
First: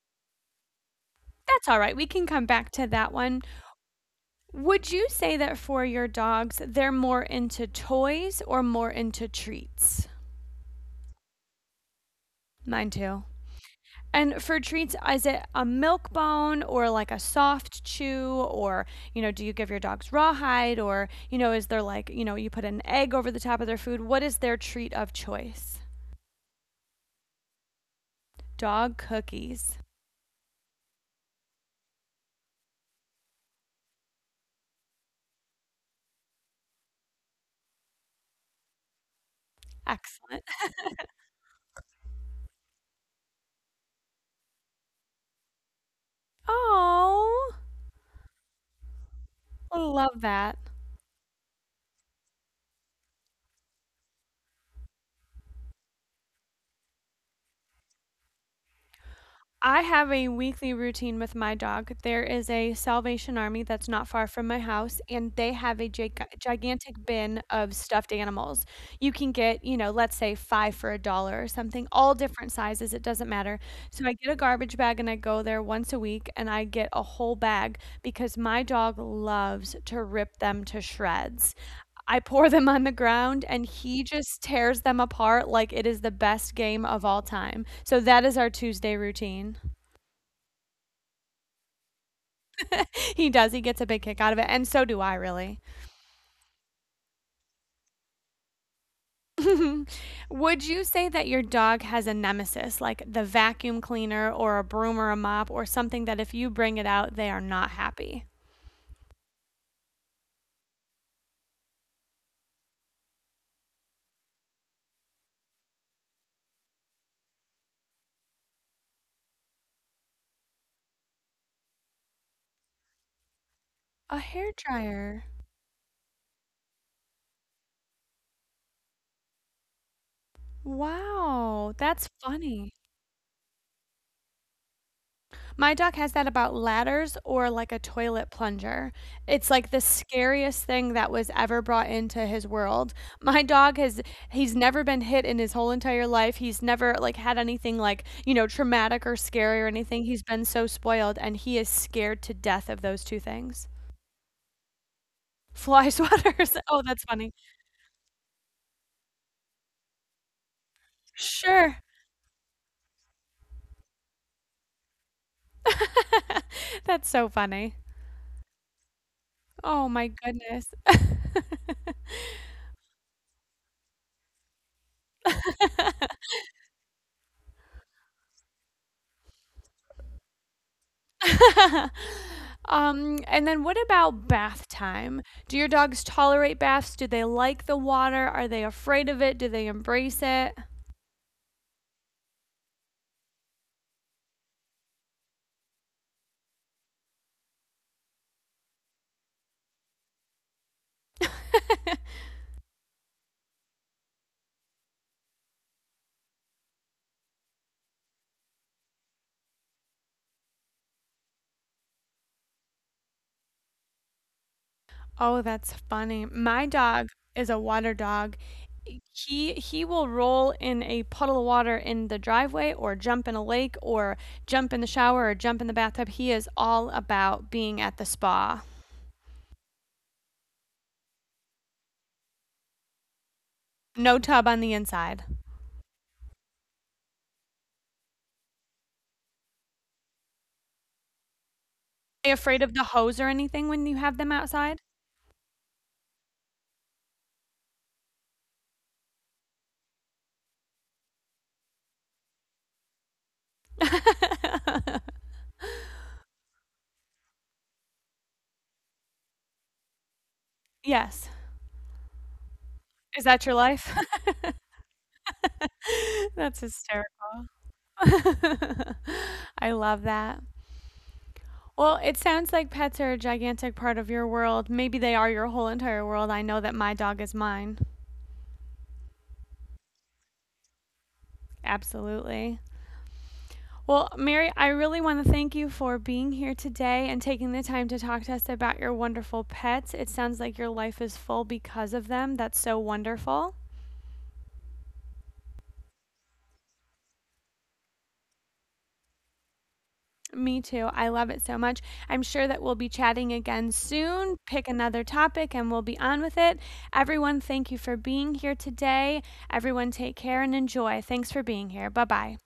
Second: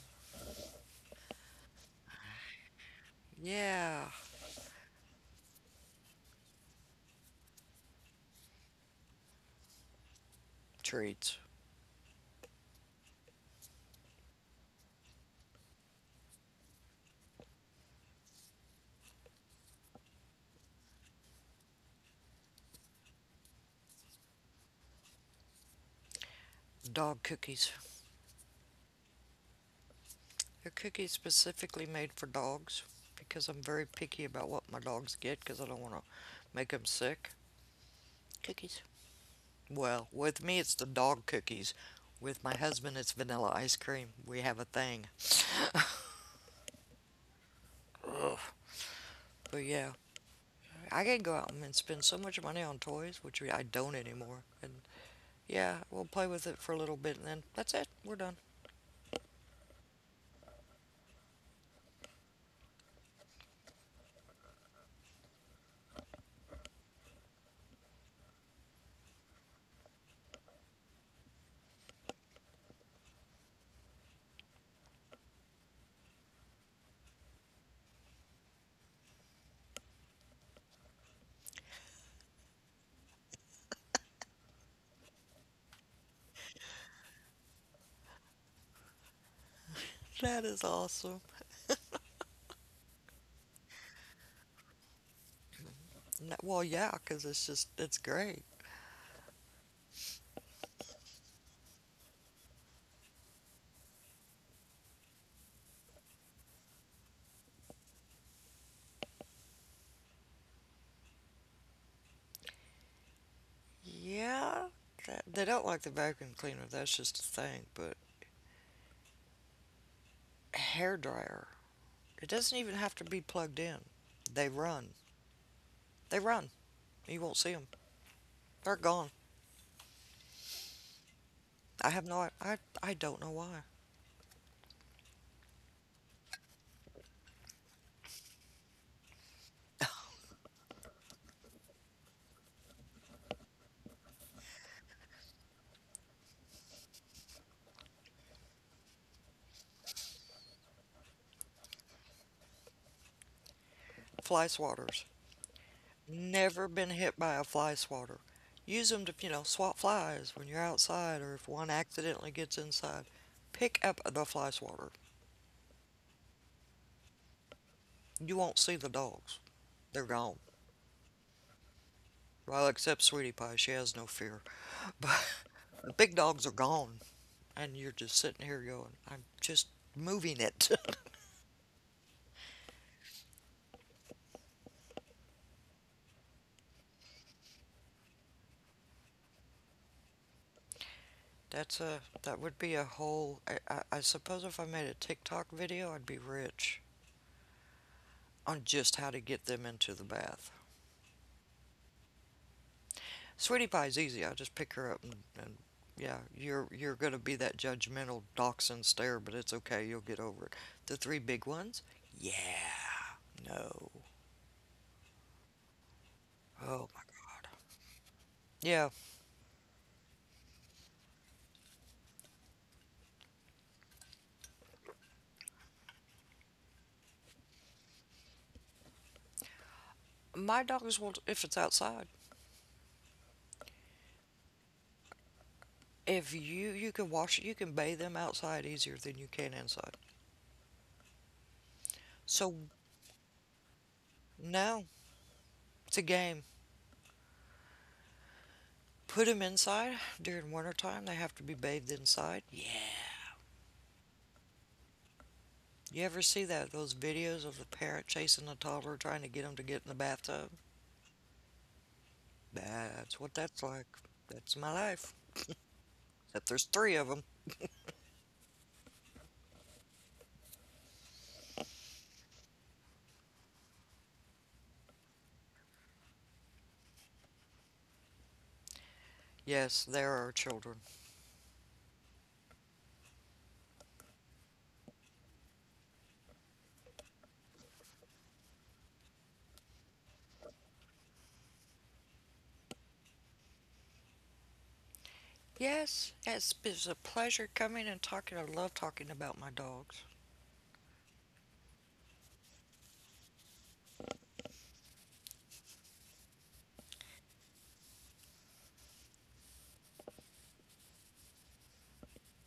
[SPEAKER 1] That's all right. We can come back to that one.
[SPEAKER 2] Yeah.
[SPEAKER 1] Would you say that for your dogs, they're more into toys or more into treats?
[SPEAKER 2] Treats.
[SPEAKER 1] Mine too. And for treats, is it a milk bone or like a soft chew? Or, you know, do you give your dogs rawhide? Or, you know, is there like, you know, you put an egg over the top of their food? What is their treat of choice?
[SPEAKER 2] Dog cookies.
[SPEAKER 1] Dog cookies.
[SPEAKER 2] They're cookies specifically made for dogs, because I'm very picky about what my dogs get, because I don't want to make them sick. Cookies. Well, with
[SPEAKER 1] Excellent.
[SPEAKER 2] me it's the dog cookies. With my husband it's vanilla ice cream. We have a thing.
[SPEAKER 1] Oh,
[SPEAKER 2] Ugh. But yeah,
[SPEAKER 1] love that.
[SPEAKER 2] I can go out and spend so much money on toys, which I don't anymore. And yeah, we'll play with it for a little bit, and then that's it. We're done.
[SPEAKER 1] I have a weekly routine with my dog. There is a Salvation Army that's not far from my house, and they have a gigantic bin of stuffed animals. You can get, you know, let's say five for a dollar or something, all different sizes. It doesn't matter. So I get a garbage bag and I go there once a week and I get a whole bag because my dog loves to rip them to shreds. I pour them on the ground, and he just tears them apart like it is the best game of all time. So that is our Tuesday routine.
[SPEAKER 2] That is awesome.
[SPEAKER 1] He does, he gets a big kick out of it, and so do I, really.
[SPEAKER 2] Well, yeah, because it's just, it's great.
[SPEAKER 1] Would you say that your dog has a nemesis, like the vacuum cleaner or a broom or a mop or something that if you bring it out, they are not happy?
[SPEAKER 2] Yeah, that, they don't like the vacuum cleaner. That's just a thing. But hair dryer, it doesn't even have to be plugged in.
[SPEAKER 1] A
[SPEAKER 2] They run.
[SPEAKER 1] hairdryer.
[SPEAKER 2] They run. You won't see them. They're gone.
[SPEAKER 1] Wow,
[SPEAKER 2] I have
[SPEAKER 1] that's
[SPEAKER 2] no,
[SPEAKER 1] funny.
[SPEAKER 2] I don't know why.
[SPEAKER 1] My doc has that about ladders or like a toilet plunger. It's like the scariest thing that was ever brought into his world. My dog has He's never been hit in his whole entire life. He's never like had anything like, you know, traumatic or scary or anything. He's been so spoiled and he is scared to death of those 2 things.
[SPEAKER 2] Fly swatters.
[SPEAKER 1] Fly swatters.
[SPEAKER 2] Never
[SPEAKER 1] Oh,
[SPEAKER 2] been
[SPEAKER 1] that's
[SPEAKER 2] hit by
[SPEAKER 1] funny.
[SPEAKER 2] a fly swatter. Use them to, you know, swat flies when you're outside or if one
[SPEAKER 1] Sure.
[SPEAKER 2] accidentally gets inside. Pick up the fly swatter.
[SPEAKER 1] That's so funny.
[SPEAKER 2] You won't see the dogs.
[SPEAKER 1] Oh
[SPEAKER 2] They're
[SPEAKER 1] my
[SPEAKER 2] gone.
[SPEAKER 1] goodness.
[SPEAKER 2] Well, except Sweetie Pie. She has no fear. But the big dogs are gone. And you're just sitting here going, I'm just moving it.
[SPEAKER 1] And then what about bath time? Do your dogs tolerate baths? Do they like the water? Are they afraid of it? Do they embrace it?
[SPEAKER 2] That's a, that would be a whole, I suppose if I made a TikTok video, I'd be rich. On just how to get them into the bath. Sweetie Pie's easy. I just pick her up and yeah, you're gonna be that judgmental dachshund stare, but it's okay. You'll get over it. The three big ones. Yeah. No.
[SPEAKER 1] Oh, that's funny. My
[SPEAKER 2] Oh my
[SPEAKER 1] dog
[SPEAKER 2] God.
[SPEAKER 1] is a water dog.
[SPEAKER 2] Yeah.
[SPEAKER 1] He will roll in a puddle of water in the driveway or jump in a lake or jump in the shower or jump in the bathtub. He is all about being at the spa.
[SPEAKER 2] My dogs will if it's outside.
[SPEAKER 1] No tub on the inside. Are
[SPEAKER 2] If you, you can wash you can bathe them outside easier than you can inside.
[SPEAKER 1] they
[SPEAKER 2] So
[SPEAKER 1] afraid of the hose or anything when you have them outside?
[SPEAKER 2] no, it's a game. Put them inside during winter time. They have to be bathed inside. Yeah. You ever see that those videos of the parent chasing the toddler trying to get them to get in the bathtub?
[SPEAKER 1] Yes.
[SPEAKER 2] That's
[SPEAKER 1] Is
[SPEAKER 2] what
[SPEAKER 1] that your
[SPEAKER 2] that's like.
[SPEAKER 1] life?
[SPEAKER 2] That's my life. Except
[SPEAKER 1] That's
[SPEAKER 2] there's three of them.
[SPEAKER 1] hysterical. I love that. Well, it sounds like pets are a gigantic part of your world. Maybe they are your whole entire world. I know that my dog is mine.
[SPEAKER 2] Yes, there are children.
[SPEAKER 1] Absolutely. Well, Mary, I really want to thank you for being here today and taking the time to talk to us about your wonderful pets. It sounds like your life is full because of them. That's so wonderful.
[SPEAKER 2] Yes, it's a pleasure coming and talking. I love talking about my dogs.
[SPEAKER 1] Me too. I love it so much. I'm sure that we'll be chatting again soon. Pick another topic and we'll be on with it. Everyone, thank you for being here today. Everyone, take care and enjoy. Thanks for being here. Bye bye.